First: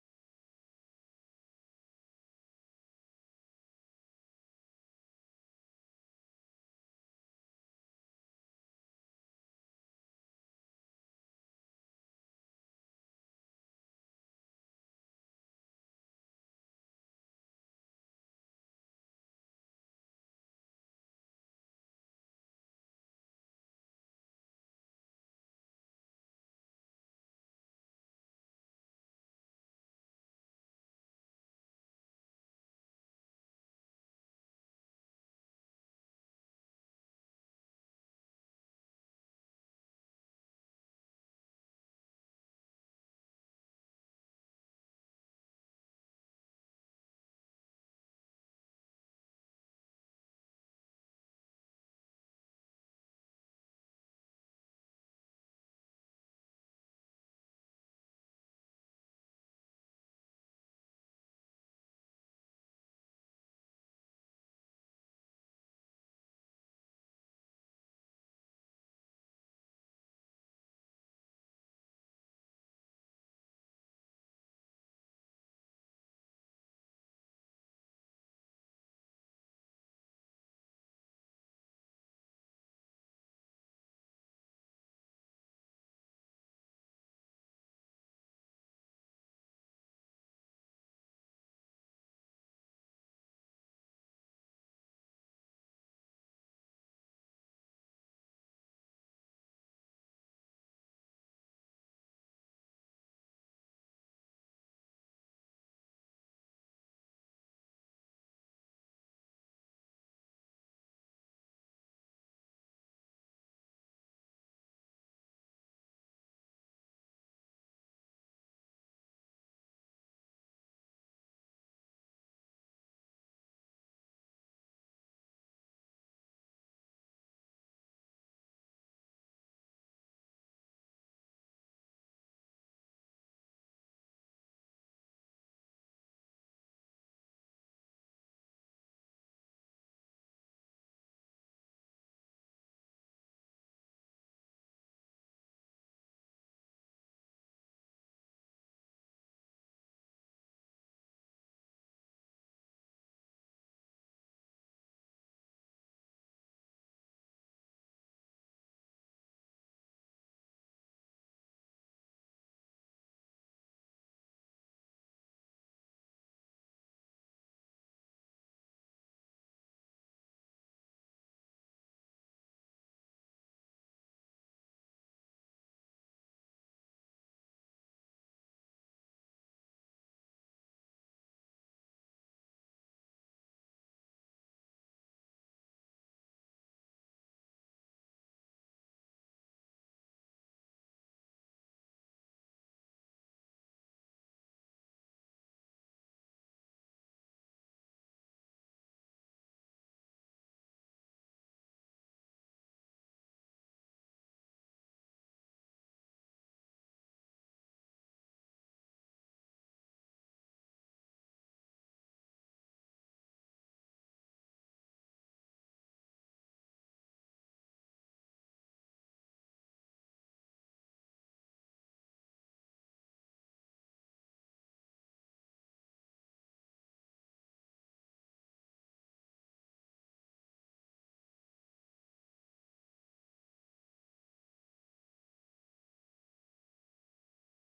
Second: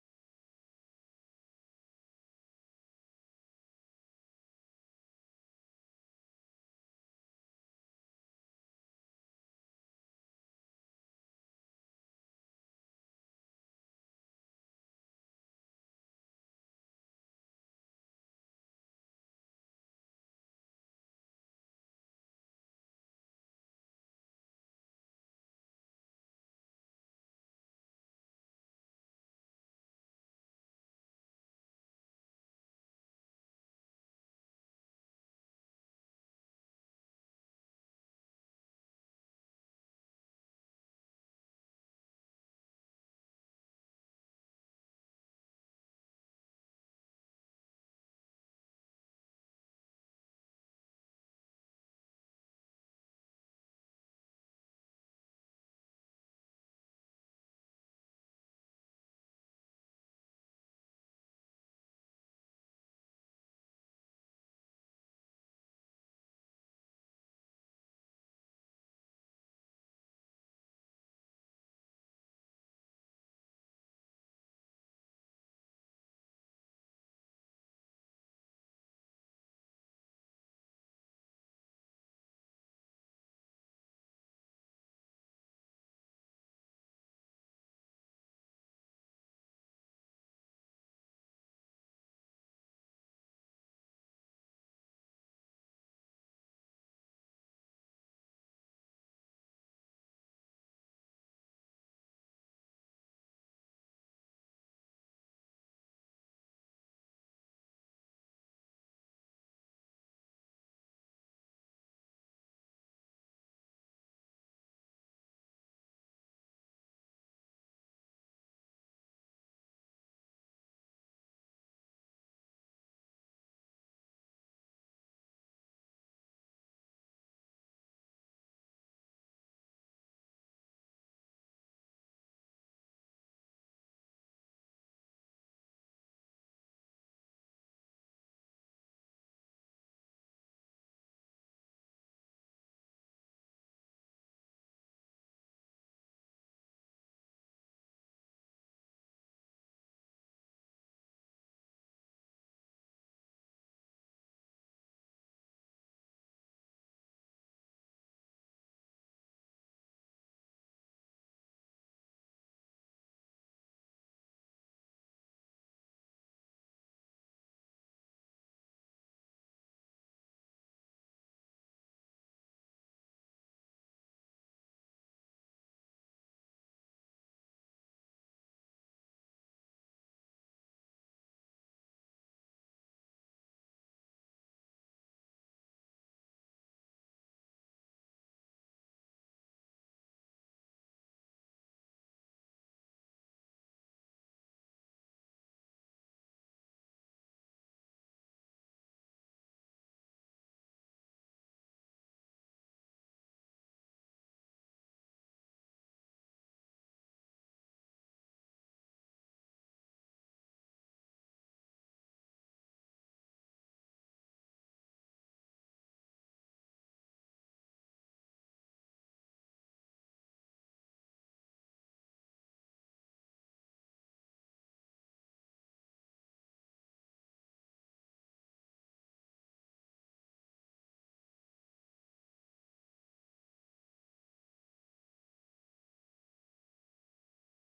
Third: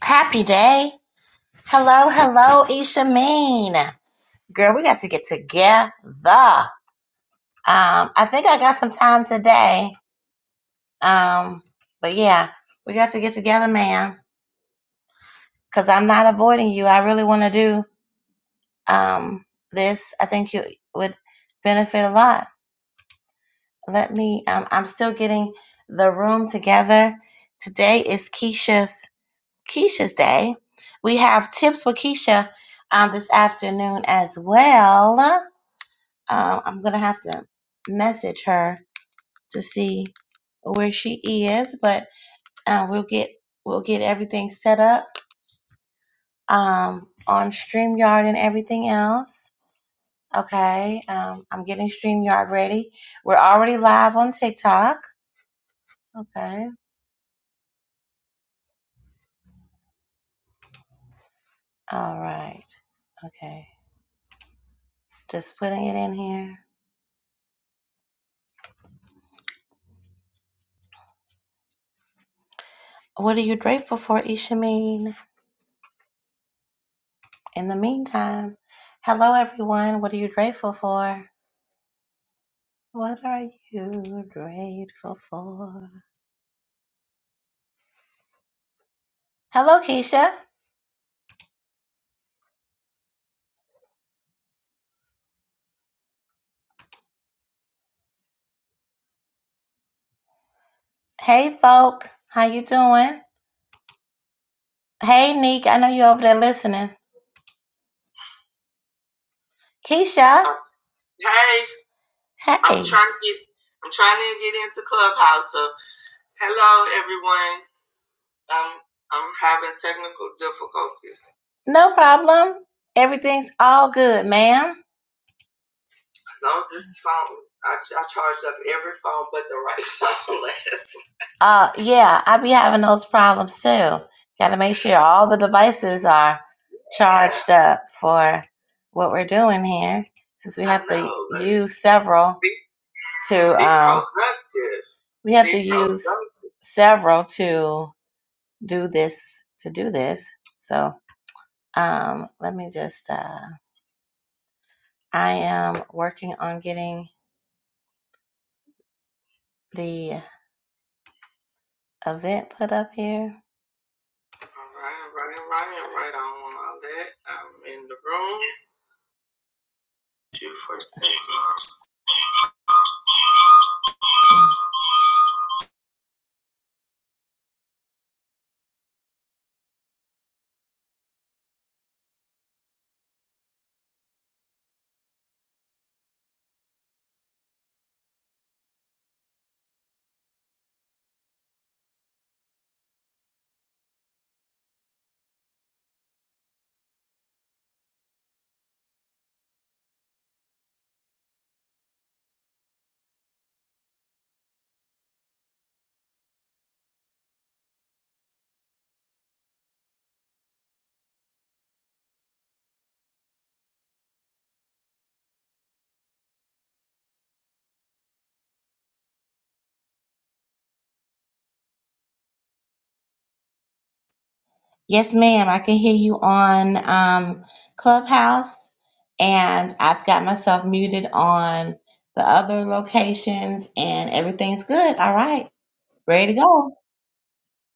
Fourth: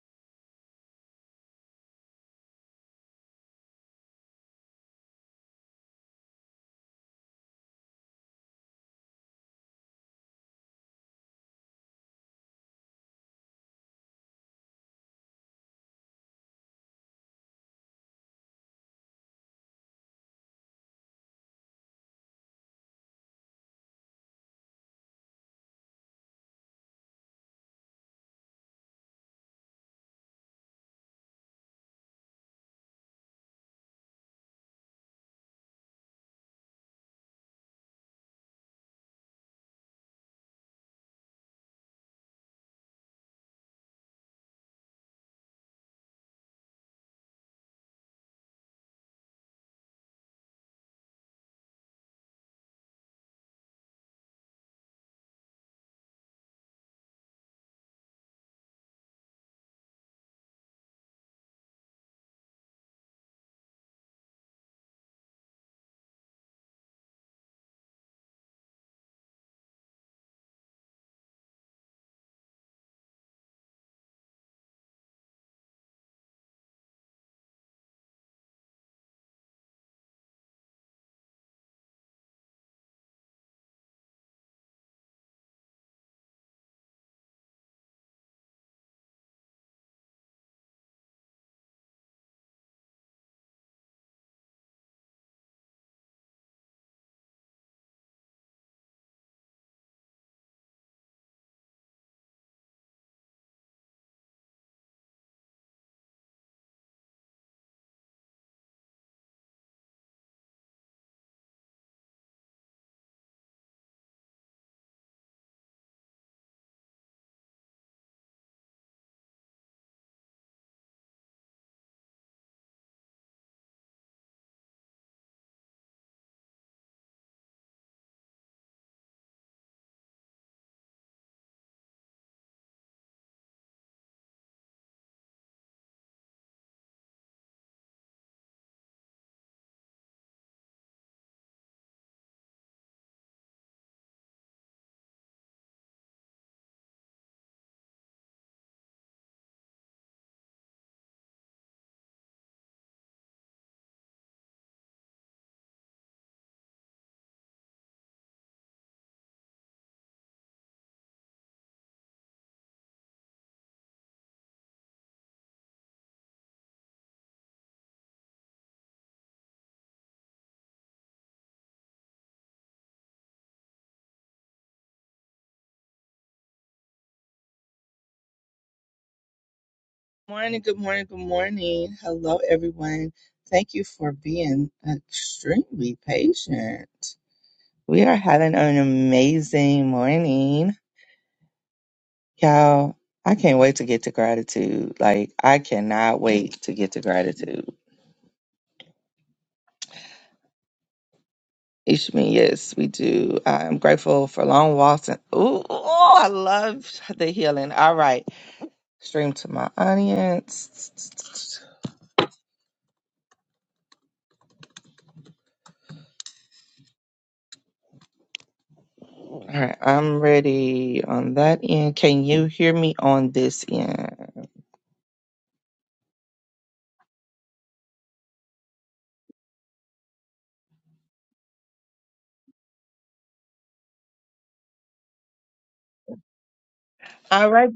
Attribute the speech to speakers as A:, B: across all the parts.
A: Happy day. Hello, hello, Isha Mean. Girl, we got to get together. Um, I think I got some time today. Um, but yeah, we got to get together, man. Cause I'm not avoiding you. I really want to do um this. I think you would benefit a lot. Let me um I'm still getting the room together. Today is Keisha's Keisha's day. We have tips with Keisha um this afternoon as well Um, I'm gonna have to message her to see where she is, but uh, we'll get we'll get everything set up um, on Streamyard and everything else. Okay, um, I'm getting Streamyard ready. We're already live on TikTok. Okay, all right. Okay, just putting it in here. What are you grateful for, Ishameen? In the meantime, hello everyone. What are you grateful for? What are you grateful for? Hello, Keisha. Hey, folk. How you doing? Hey, Neek. I know you're over there listening. Keisha. Hey, Hey. I'm trying to get I'm trying to get into Clubhouse. So hello everyone. Um I'm having technical difficulties. No problem. Everything's all good, ma'am. So I as just phone, I, I charged up every phone but the right phone last. Uh, yeah, I be having those problems too. Got to make sure all the devices are Yeah, charged up for what we're doing here, since we have to know. Like, use several be, to. be Um, productive. we have Be to use productive. several to do this. To do this, so um, let me just. Uh, I am working on getting the Event put up here. All right, right, right, right on all that. I'm in the room. Two for six.
B: Morning, good morning, good morning. Hello, everyone. Thank you for being extremely patient. We are having an amazing morning. Y'all, I can't wait to get to gratitude. Like, I cannot wait to get to gratitude. Ishmi, yes, we do. I'm grateful for long walks and ooh, ooh, I love the healing. All right, stream to my audience. All right, I'm ready on that end. Can you hear me on this end?
A: Yes, ma'am. I can hear you on um, Clubhouse, and I've got myself muted on the other locations, and everything's good. All right, ready to go.
B: All right.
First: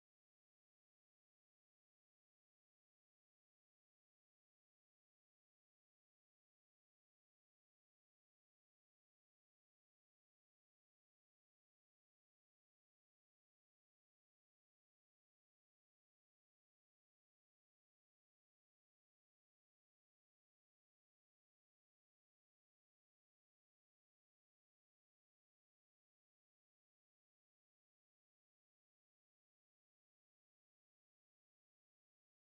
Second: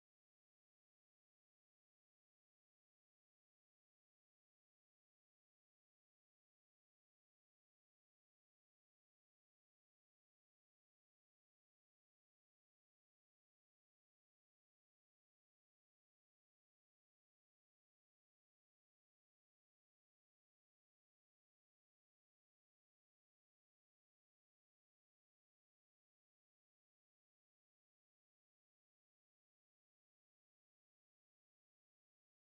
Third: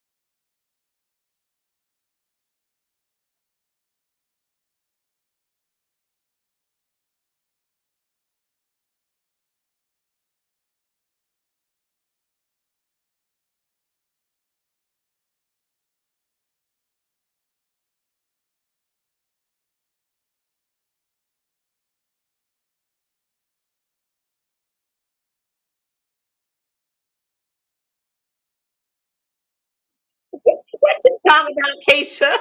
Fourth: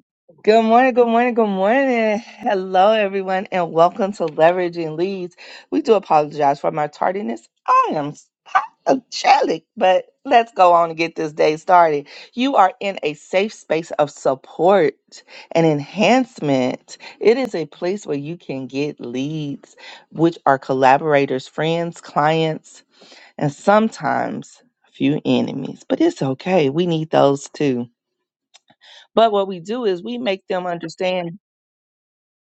B: Good morning, good morning, good morning. Hello, everyone, and welcome to Leveraging Leads. We do apologize for my tardiness. I am apologetic, but let's go on and get this day started. You are in a safe space of support and enhancement. It is a place where you can get leads, which are collaborators, friends, clients, and sometimes a few enemies. But it's okay. We need those too. But what we do is we make them understand
A: Time about Keisha.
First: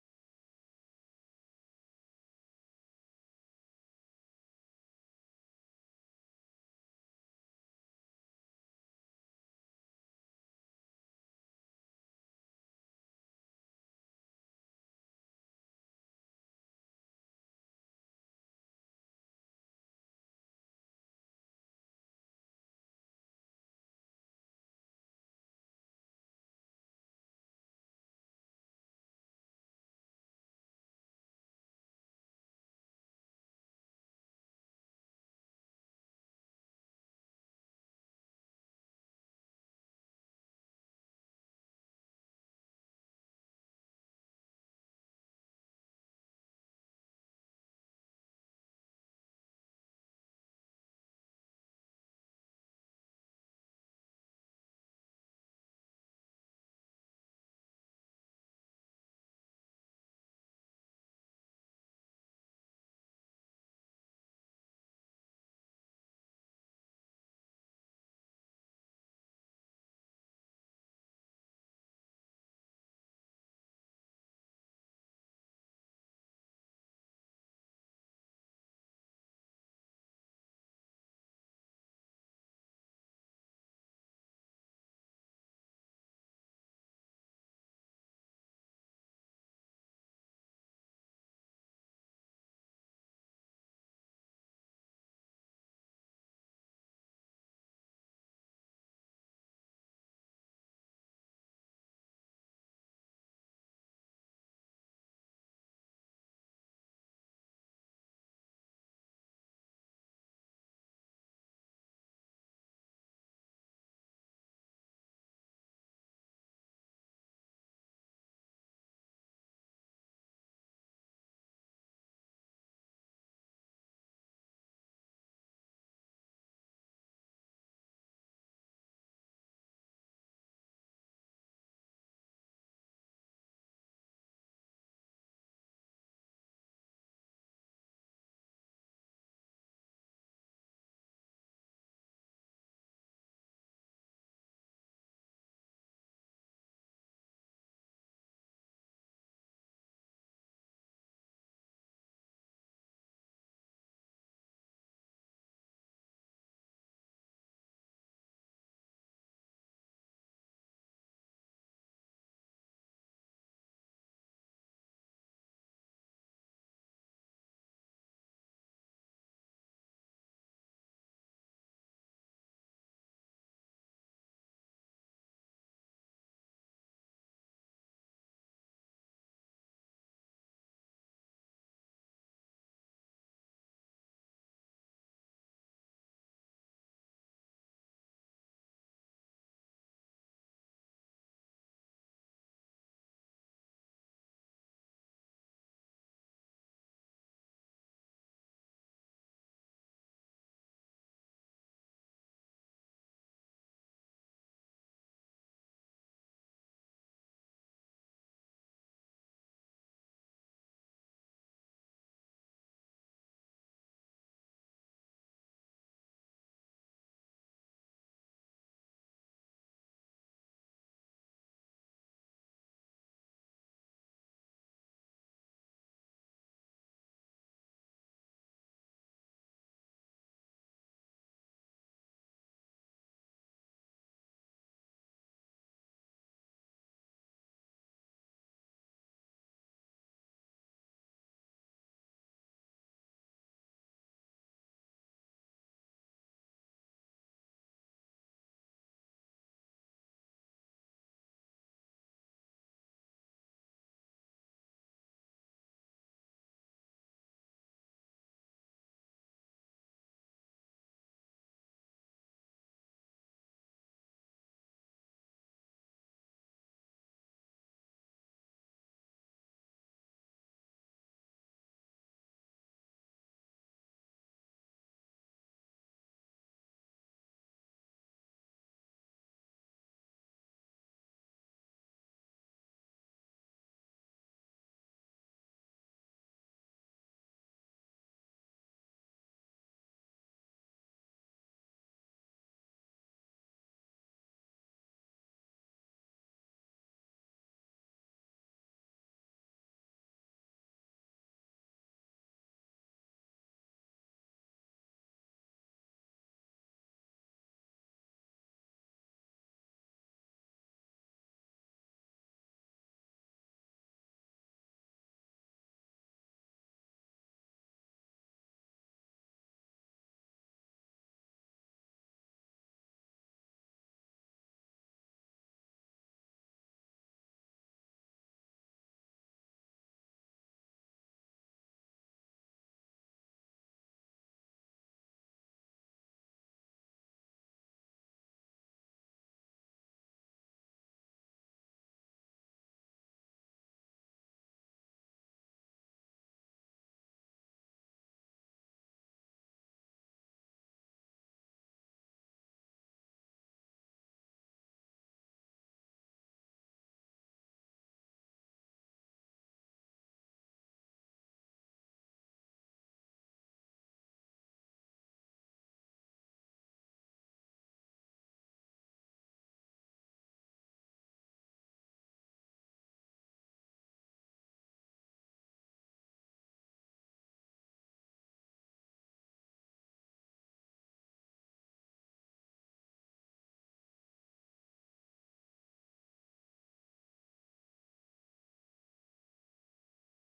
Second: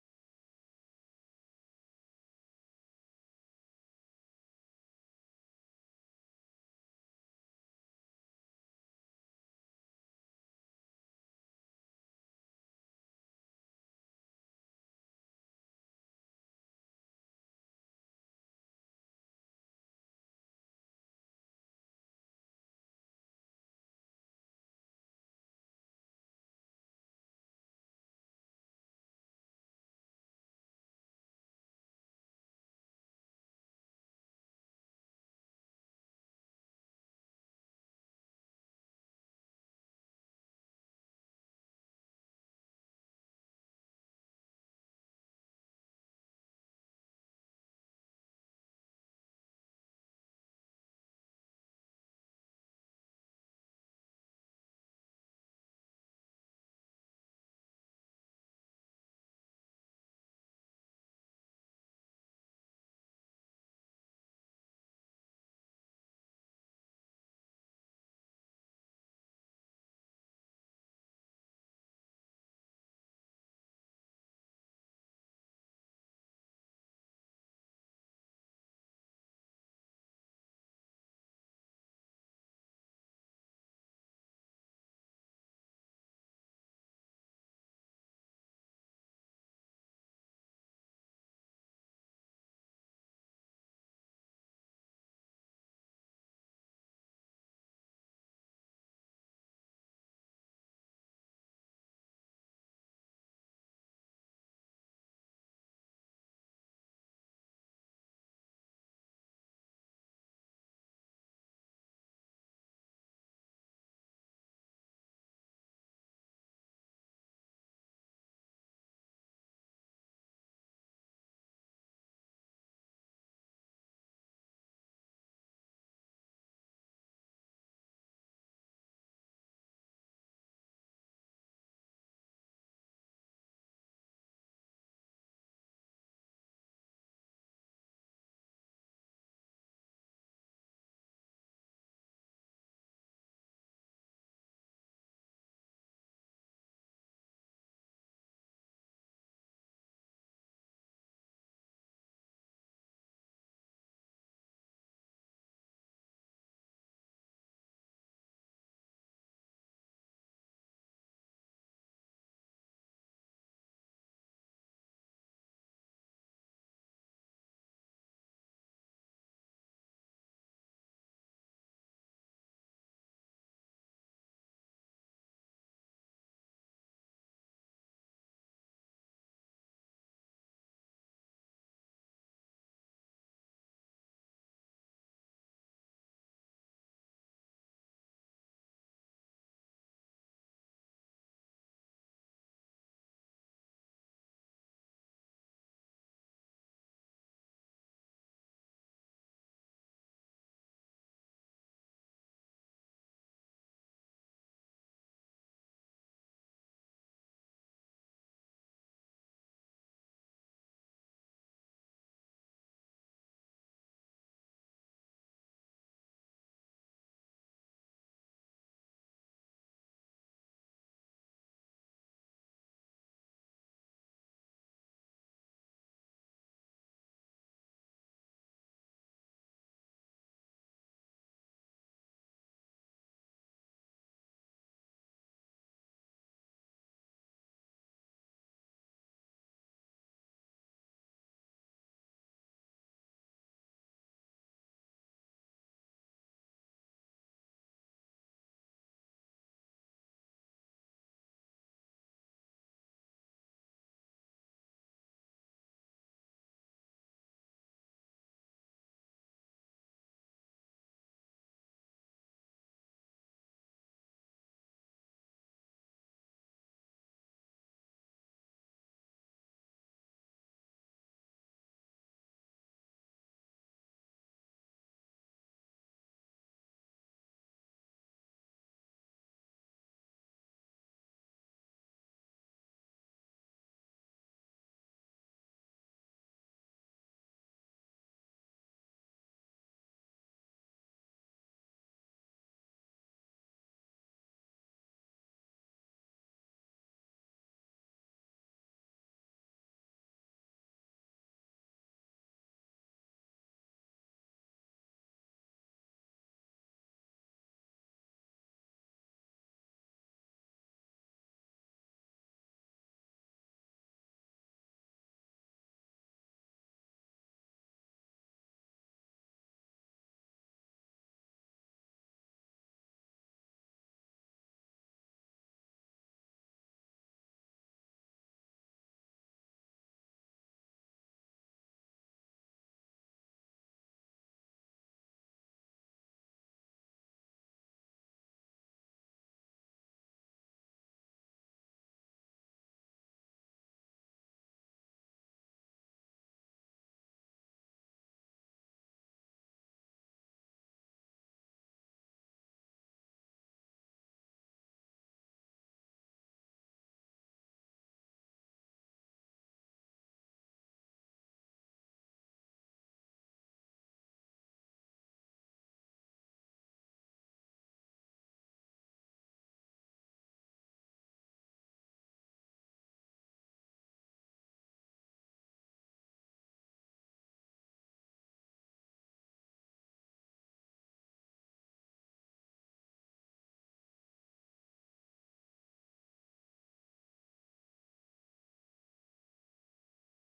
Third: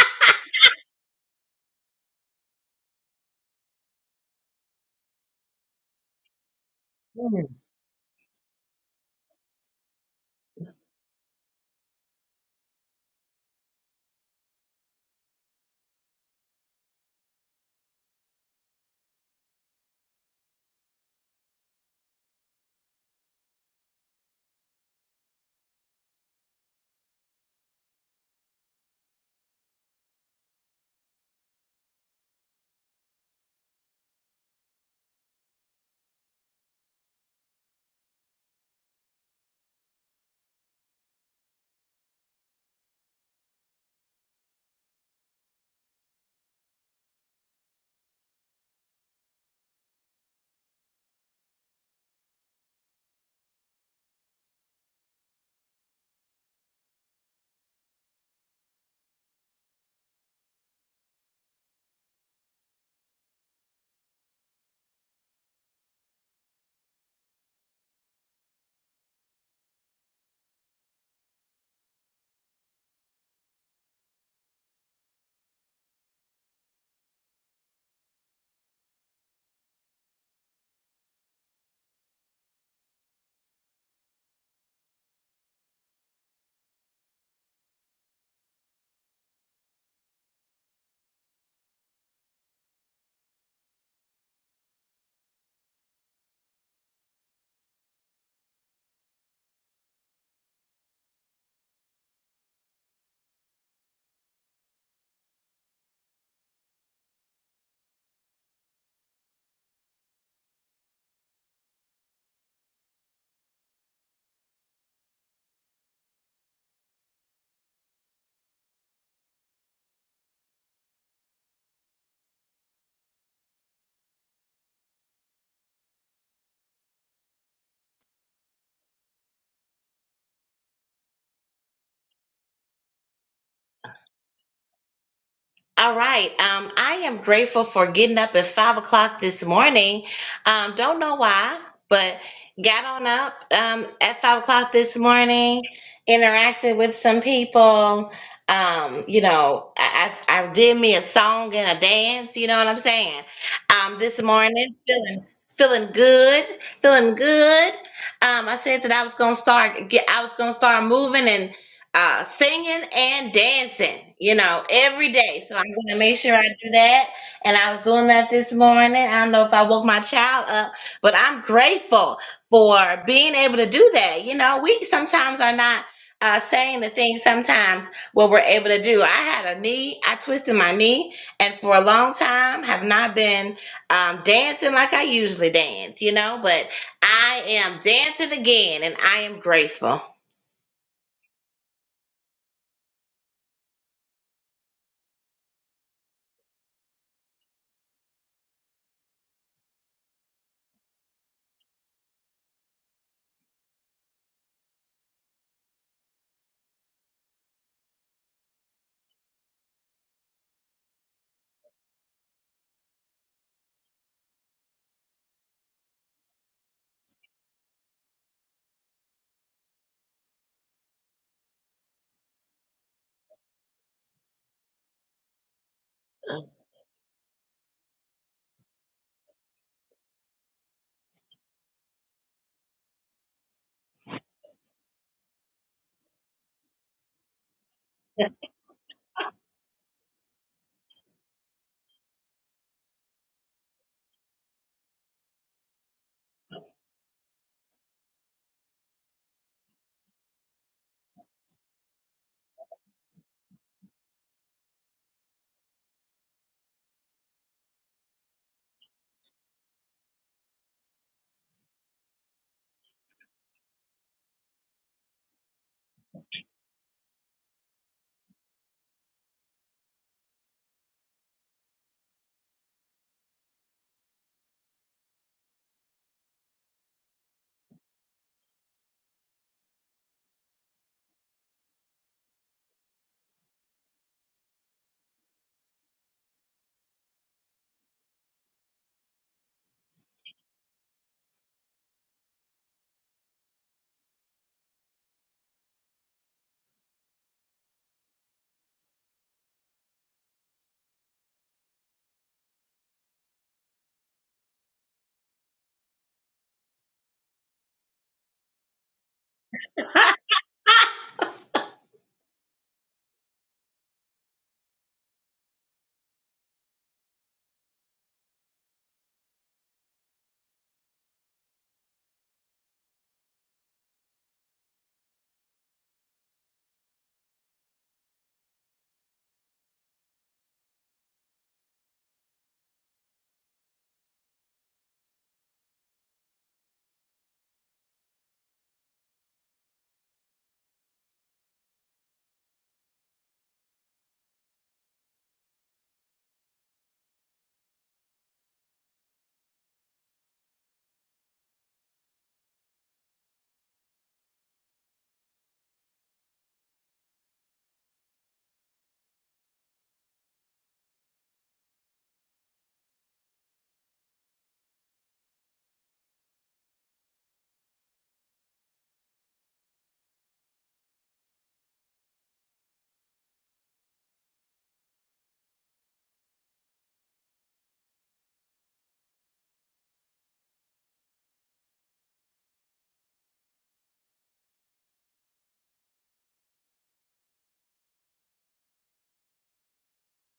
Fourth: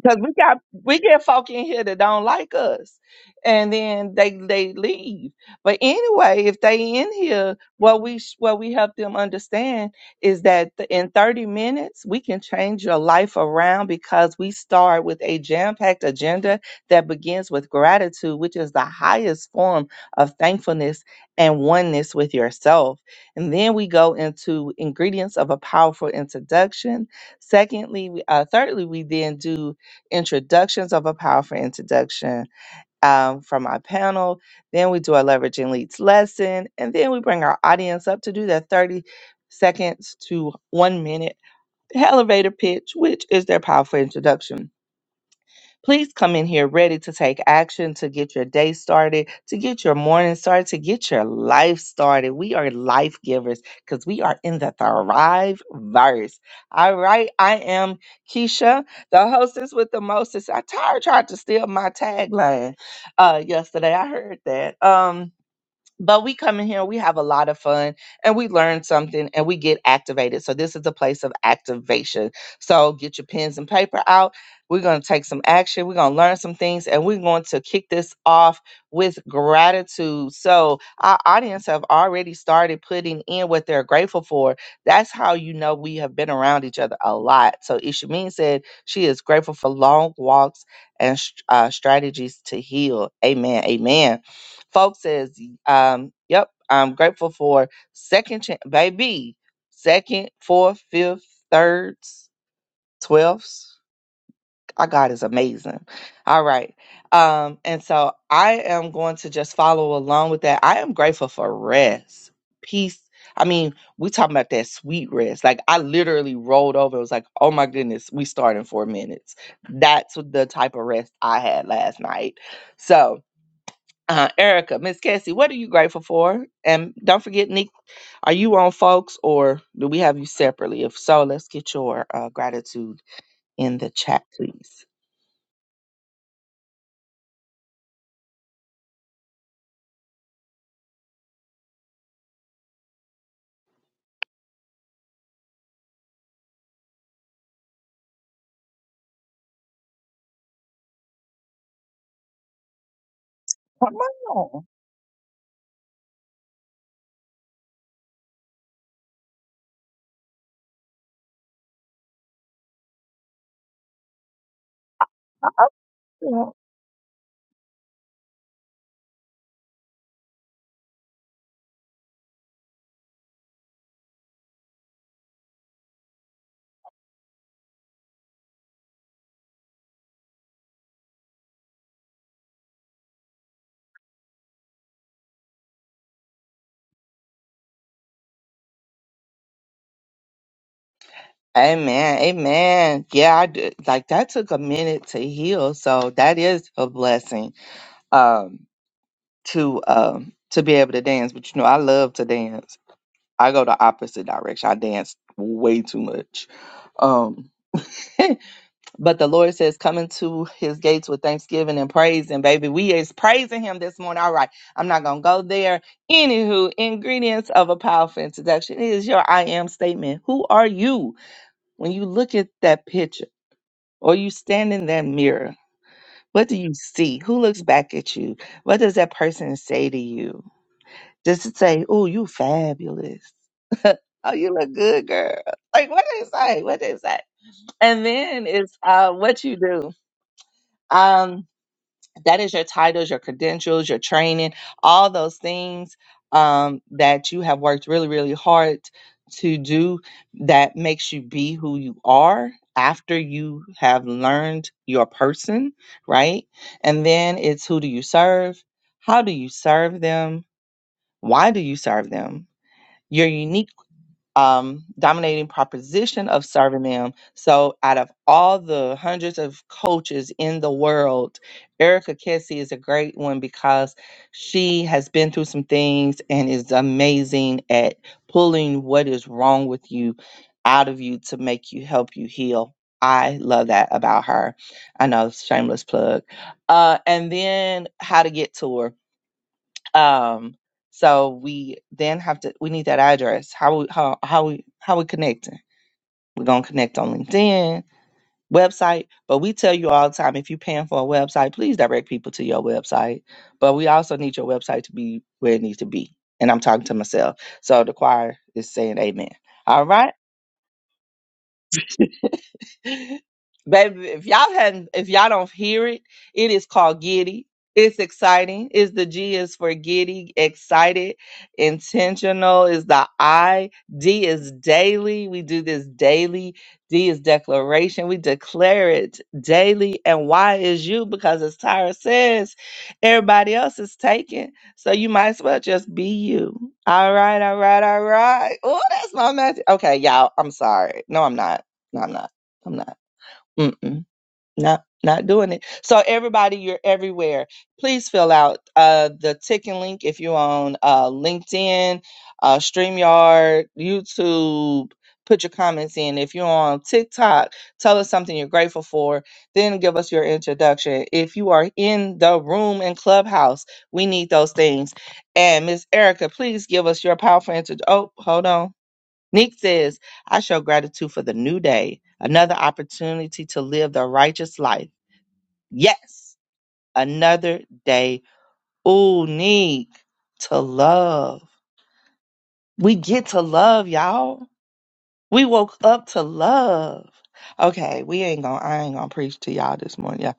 B: because we got we get folk in here that don't like us and then they they leave but anyway if they in here what we sh- what we help them understand is that th- in 30 minutes we can change your life around because we start with a jam-packed agenda that begins with gratitude which is the highest form of thankfulness and oneness with yourself and then we go into ingredients of a powerful introduction secondly we- uh, thirdly we then do introductions of a powerful introduction um, from our panel. Then we do a leveraging leads lesson. And then we bring our audience up to do their 30 seconds to one minute elevator pitch, which is their powerful introduction. Please come in here ready to take action, to get your day started, to get your morning started, to get your life started. We are life givers because we are in the Thrive verse. All right, I am Keisha, the hostess with the mostest. I tired tried to steal my tagline uh, yesterday. I heard that. Um, but we come in here we have a lot of fun and we learn something and we get activated so this is a place of activation so get your pens and paper out we're going to take some action we're going to learn some things and we're going to kick this off with gratitude so our audience have already started putting in what they're grateful for that's how you know we have been around each other a lot so ishamin said she is grateful for long walks and st- uh, strategies to heal amen amen Folks says, um, yep, I'm grateful for second chance, baby, second, fourth, fifth, thirds, twelfths. Our God is amazing. All right. Um, and so I am going to just follow along with that. I am grateful for rest, peace. I mean, we talking about that sweet rest. Like I literally rolled over. It was like, oh my goodness, we start in four minutes. That's what the type of rest I had last night. So uh, Erica, Miss Cassie, what are you grateful for? And don't forget, Nick, are you on folks or do we have you separately? If so, let's get your uh, gratitude in the chat, please.
A: All right. Um, I am grateful for getting up at five o'clock this morning. Um, don't know why, but got on up um, at five o'clock this morning, interacted with some people. Um, you know, I, I I did me a song and a dance. You know what I'm saying?
B: Come
A: Um, this
B: on.
A: morning, feeling feeling good, feeling good. Um, I said that I was gonna start get, I was gonna start moving and uh, singing and dancing, you know, every day. So I'm going to make sure I
B: Okay.
A: do that. And I was doing that this morning. I don't know if I woke my child up, but I'm grateful for being able to do that. You know, we sometimes are not. Uh, saying the things sometimes what we're able to do. I had a knee, I twisted my knee, and for a long time have not been um, dancing like I usually dance, you know. But I am dancing again, and I am grateful.
B: Amen. Amen. Yeah, I did. Like that took a minute to heal. So that is a blessing um, to um, to be able to dance. But you know, I love to dance. I go the opposite direction. I dance way too much. Um, But the Lord says, come into his gates with thanksgiving and praise. And baby, we is praising him this morning. All right. I'm not going to go there. Anywho, ingredients of a powerful introduction is your I am statement. Who are you when you look at that picture or you stand in that mirror? What do you see? Who looks back at you? What does that person say to you? Does it say, oh, you fabulous? oh, you look good, girl. Like, what what is that? What is that? And then it's uh, what you do. Um, that is your titles, your credentials, your training, all those things um, that you have worked really, really hard to do that makes you be who you are after you have learned your person, right? And then it's who do you serve? How do you serve them? Why do you serve them? Your unique um, dominating proposition of serving them. So, out of all the hundreds of coaches in the world, Erica Kessie is a great one because she has been through some things and is amazing at pulling what is wrong with you out of you to make you help you heal. I love that about her. I know, shameless plug. Uh, and then how to get to her. Um, so we then have to we need that address. How we how how we how we connecting? We're gonna connect on LinkedIn, website, but we tell you all the time if you're paying for a website, please direct people to your website. But we also need your website to be where it needs to be. And I'm talking to myself. So the choir is saying amen. All right. Baby, if y'all hadn't, if y'all don't hear it, it is called giddy. It's exciting. Is the G is for giddy, excited, intentional is the I. D is daily. We do this daily. D is declaration. We declare it daily. And Y is you because as Tyra says, everybody else is taken. So you might as well just be you. All right, all right, all right. Oh, that's my magic. Okay, y'all. I'm sorry. No, I'm not. No, I'm not. I'm not. Mm-mm, not not doing it. So everybody, you're everywhere. Please fill out uh, the ticking link if you're on uh, LinkedIn, uh, Streamyard, YouTube. Put your comments in. If you're on TikTok, tell us something you're grateful for. Then give us your introduction. If you are in the room in Clubhouse, we need those things. And Miss Erica, please give us your powerful introduction. Oh, hold on. Neek says, I show gratitude for the new day, another opportunity to live the righteous life. Yes, another day. Ooh, Neek, to love. We get to love, y'all. We woke up to love. Okay, we ain't gonna, I ain't gonna preach to y'all this morning. y'all.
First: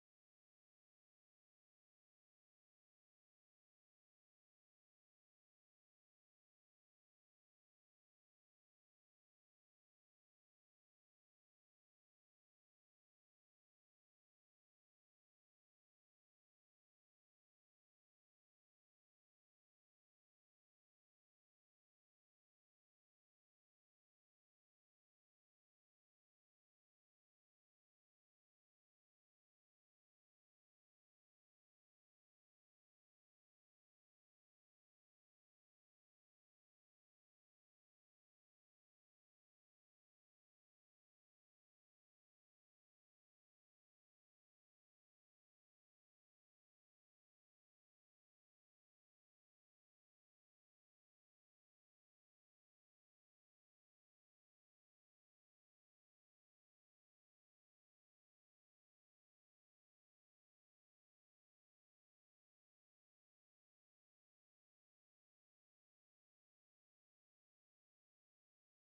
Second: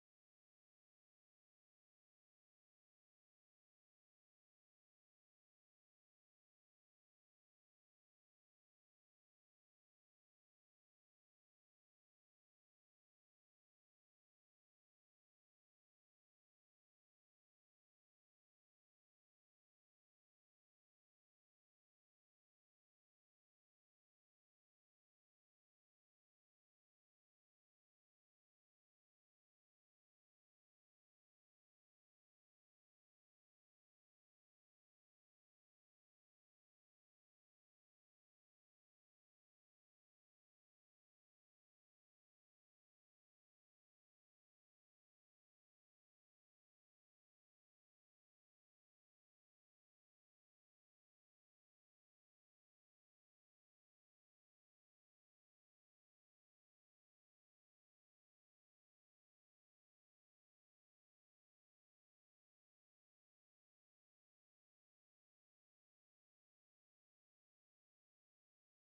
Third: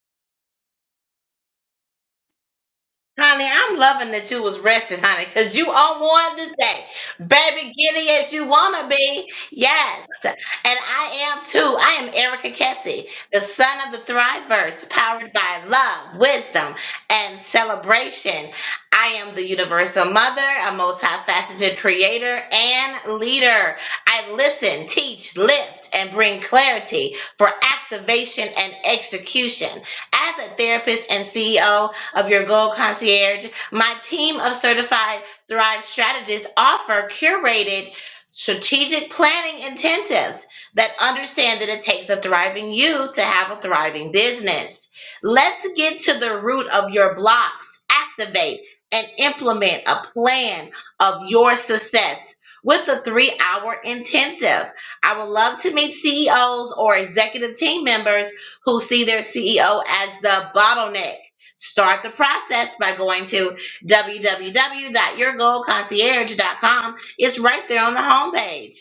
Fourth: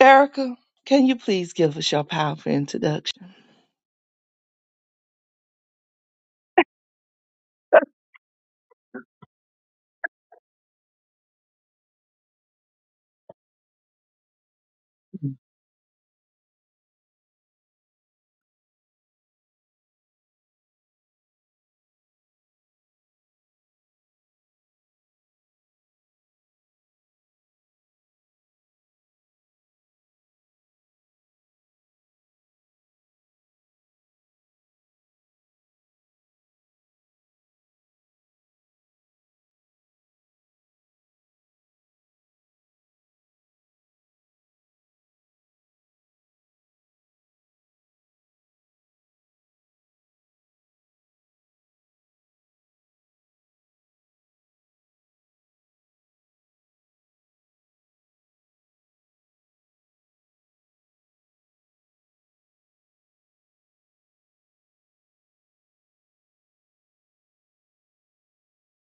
B: Erica, can you please give us your powerful introduction?
A: Honey, I'm loving that you was rested, honey, because you on one this day. Baby giddy as you wanna be. Yes. And I am too. I am Erica Kessie, the son of the Thriverse, powered by love, wisdom, and celebration. I am the universal mother, a multifaceted creator and leader. I listen, teach, lift, and bring clarity for activation and execution. As a therapist and CEO, of your gold concierge. My team of certified Thrive strategists offer curated strategic planning intensives that understand that it takes a thriving you to have a thriving business. Let's get to the root of your blocks, activate and implement a plan of your success with the three hour intensive. I would love to meet CEOs or executive team members who see their CEO as the bottleneck Start the process by going to www.yourgoalconcierge.com. It's right there on the homepage.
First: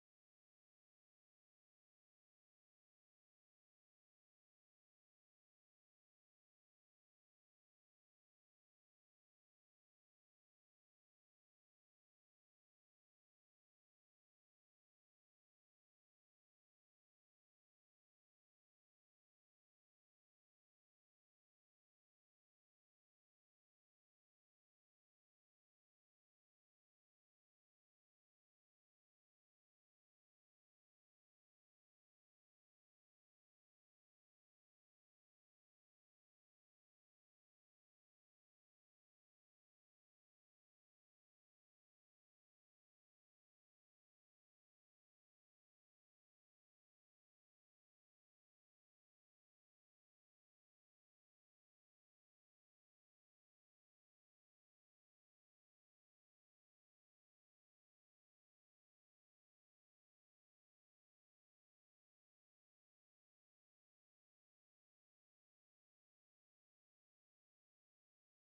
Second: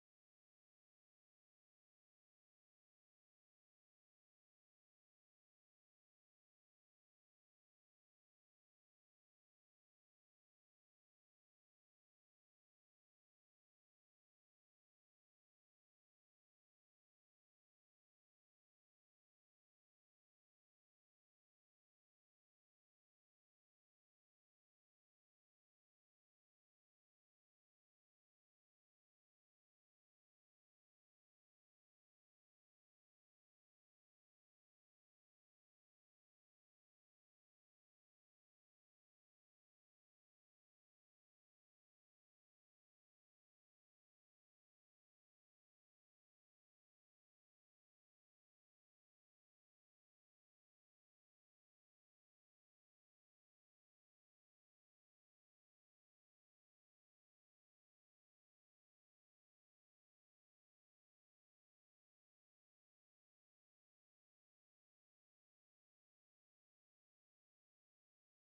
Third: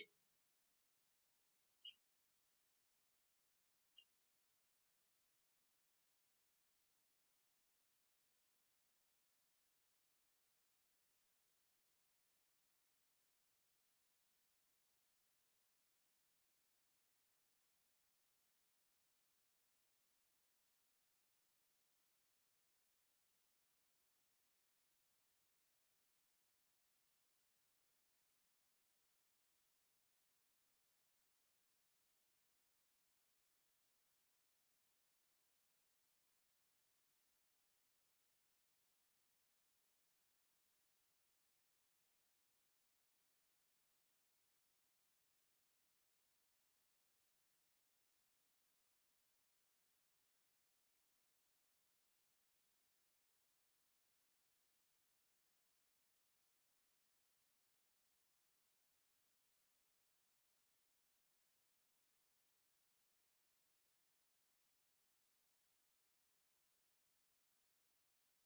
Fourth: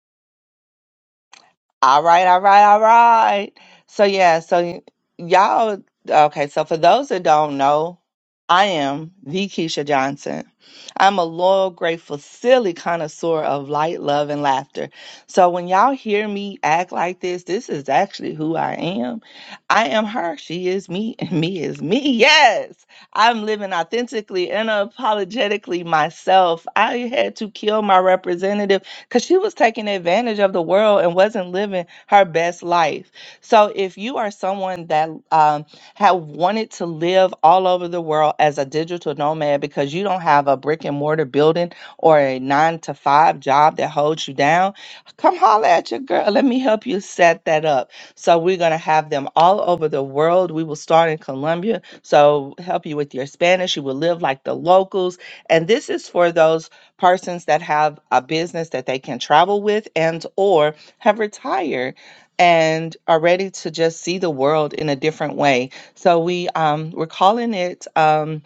B: All right, all right, all right. So yeah, so y- y'all okay, so for those that don't know, I am the Keisha Johnson. I'm a loyal, grateful, silly connoisseur of light, love, and laughter. So when y'all hear me act like this, this is actually who I am. I am her. She is me, and me is me. Yes. I'm living authentically and apologetically myself. I had to kill my representative because she was taking advantage of the world and wasn't living her best life. So if you are someone that um, have wanted to live all over the world as a digital nomad because you don't have a brick and mortar building or a nine to five job that holds you down, come holler at your girl. Let me help you set that up. So we're gonna have them all over the world. We will start in Colombia. So help you with your Spanish. You will live like the locals. And this is for those persons that have a business that they can travel with and or have retired and are ready to just see the world in a different way. So we um, we're calling it. Um,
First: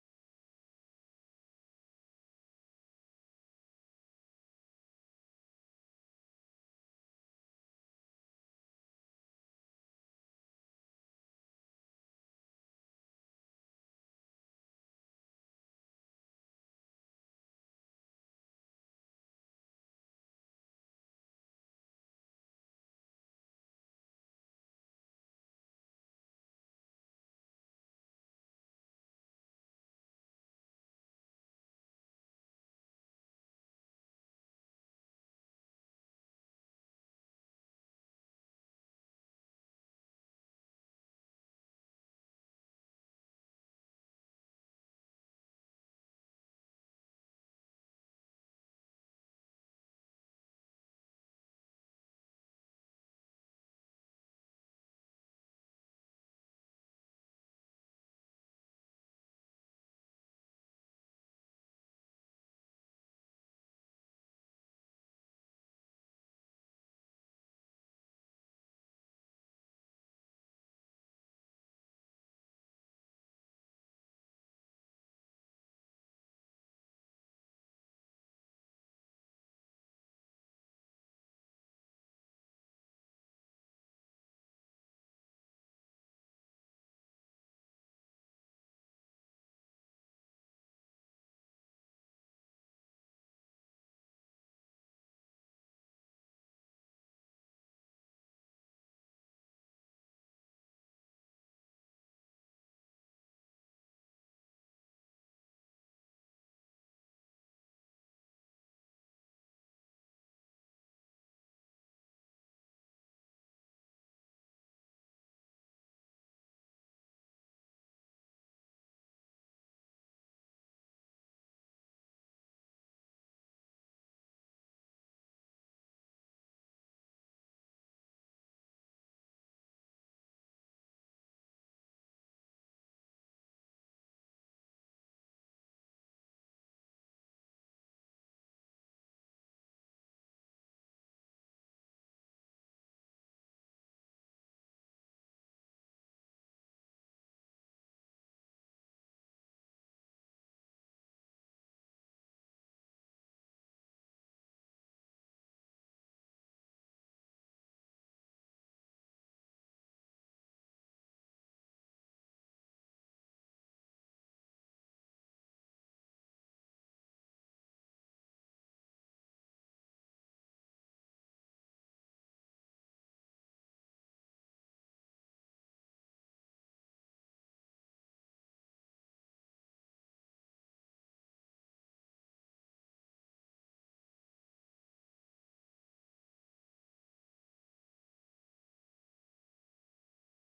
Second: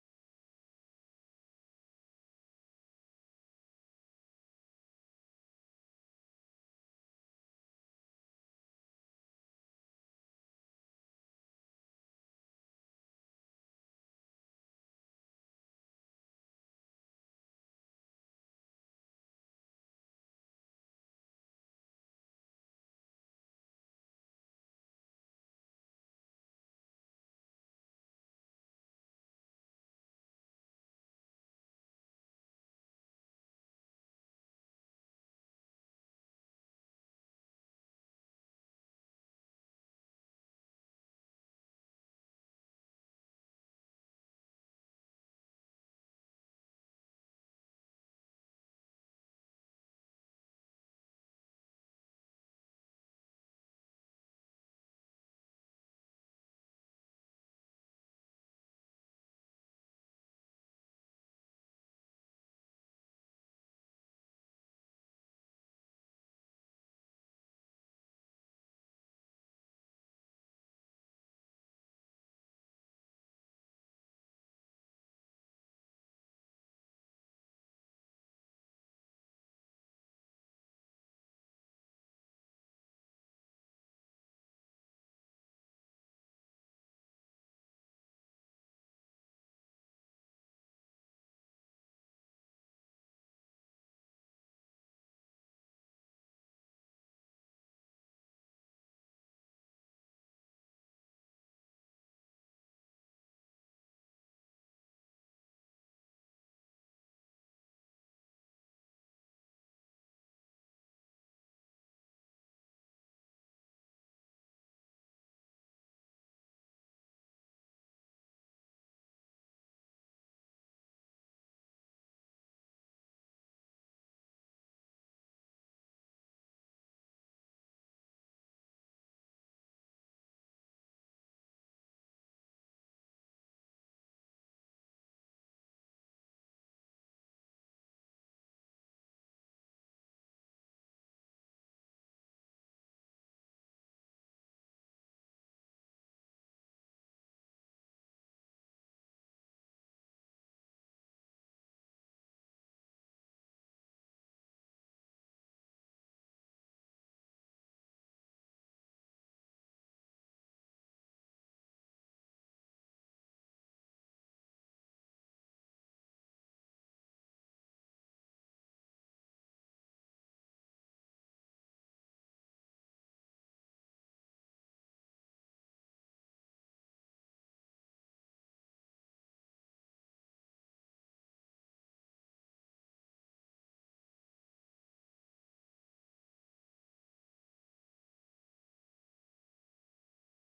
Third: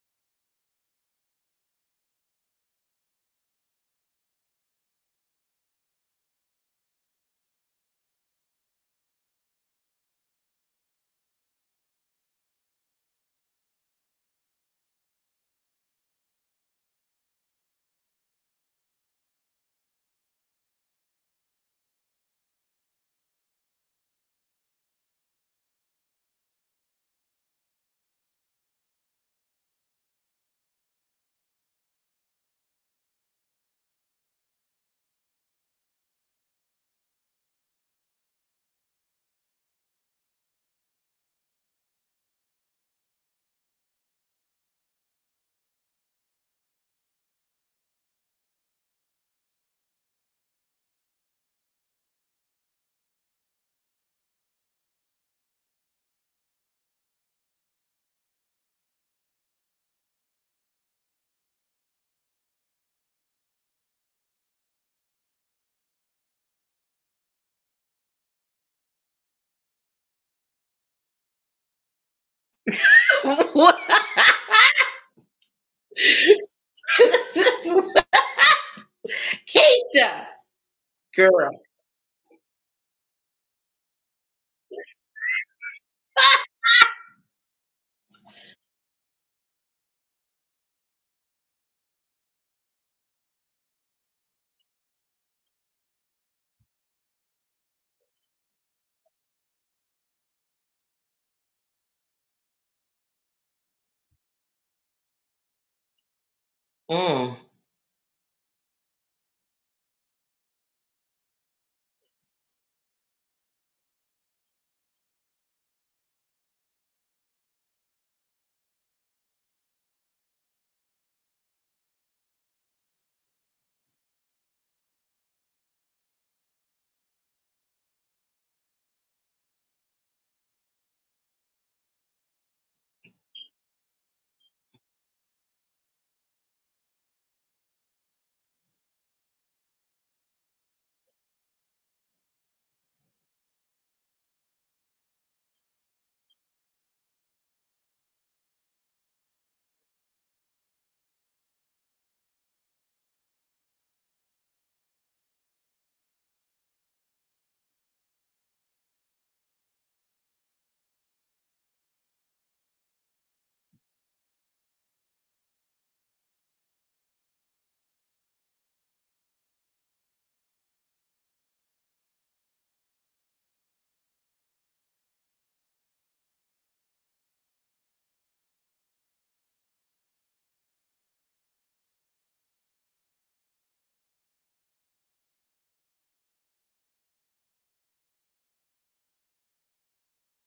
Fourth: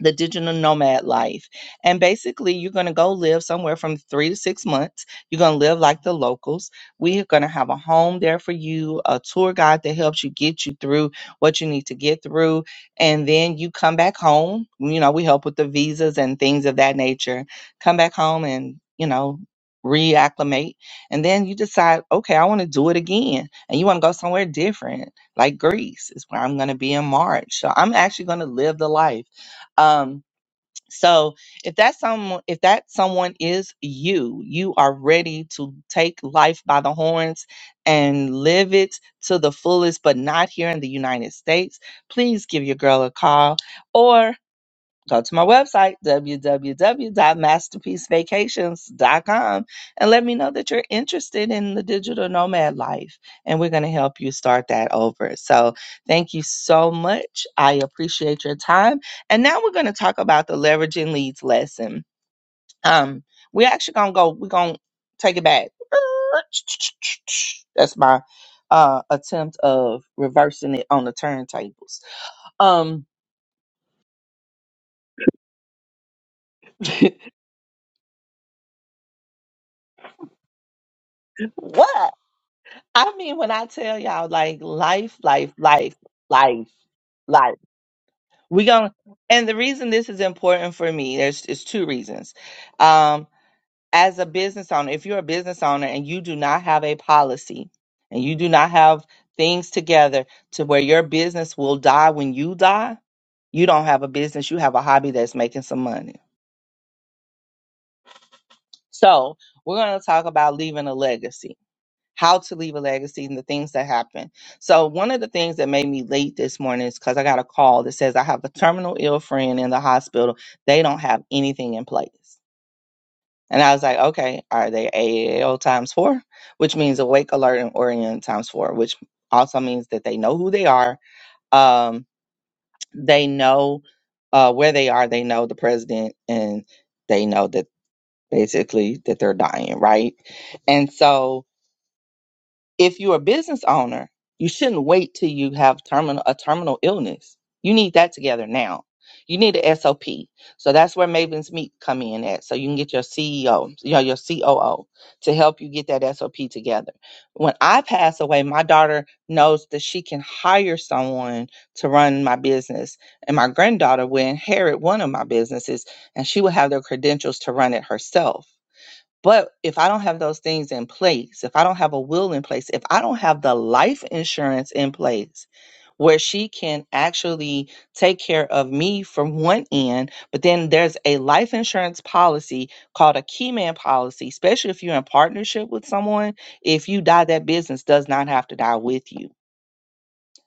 B: the digital nomad life. And basically, you're going to go live somewhere from three to six months. You're going to live like the locals. We are going to have a home there for you, a tour guide that helps you get you through what you need to get through. And then you come back home. You know, we help with the visas and things of that nature. Come back home and, you know, reacclimate. And then you decide, okay, I want to do it again. And you want to go somewhere different, like Greece is where I'm going to be in March. So I'm actually going to live the life um, so if that's someone, if that someone is you, you are ready to take life by the horns and live it to the fullest, but not here in the United States. Please give your girl a call, or go to my website w w w dot masterpiece vacations dot com and let me know that you're interested in the digital nomad life and we're going to help you start that over so thank you so much i appreciate your time and now we're going to talk about the leveraging leads lesson um we're actually going to go we're going to take it back that's my uh attempt of reversing it on the turntables um
A: Keisha, girl.
B: what I mean, when I tell y'all, like life, life, life, life, life. We going and the reason this is important for me, there's is two reasons. Um, as a business owner, if you're a business owner and you do not have a policy and you do not have things together to where your business will die when you die, you don't have a business. You have a hobby that's making some money.
A: Mm.
B: So we're going to talk about leaving a legacy. how to leave a legacy and the things that happen. So one of the things that made me late this morning is because I got a call that says I have a terminal ill friend in the hospital. They don't have anything in place. And I was like, okay, are they AAL times four? Which means awake, alert, and oriented times four, which also means that they know who they are. Um, they know uh, where they are. They know the president and they know that basically that they're dying, right? And so if you're a business owner, you shouldn't wait till you have terminal a terminal illness. You need that together now. You need a SOP. So that's where Maven's Meet come in at. So you can get your CEO, you know, your COO to help you get that SOP together. When I pass away, my daughter knows that she can hire someone to run my business. And my granddaughter will inherit one of my businesses and she will have their credentials to run it herself but if I don't have those things in place, if I don't have a will in place, if I don't have the life insurance in place where she can actually take care of me from one end, but then there's a life insurance policy called a key man policy, especially if you're in partnership with someone, if you die, that business does not have to die with you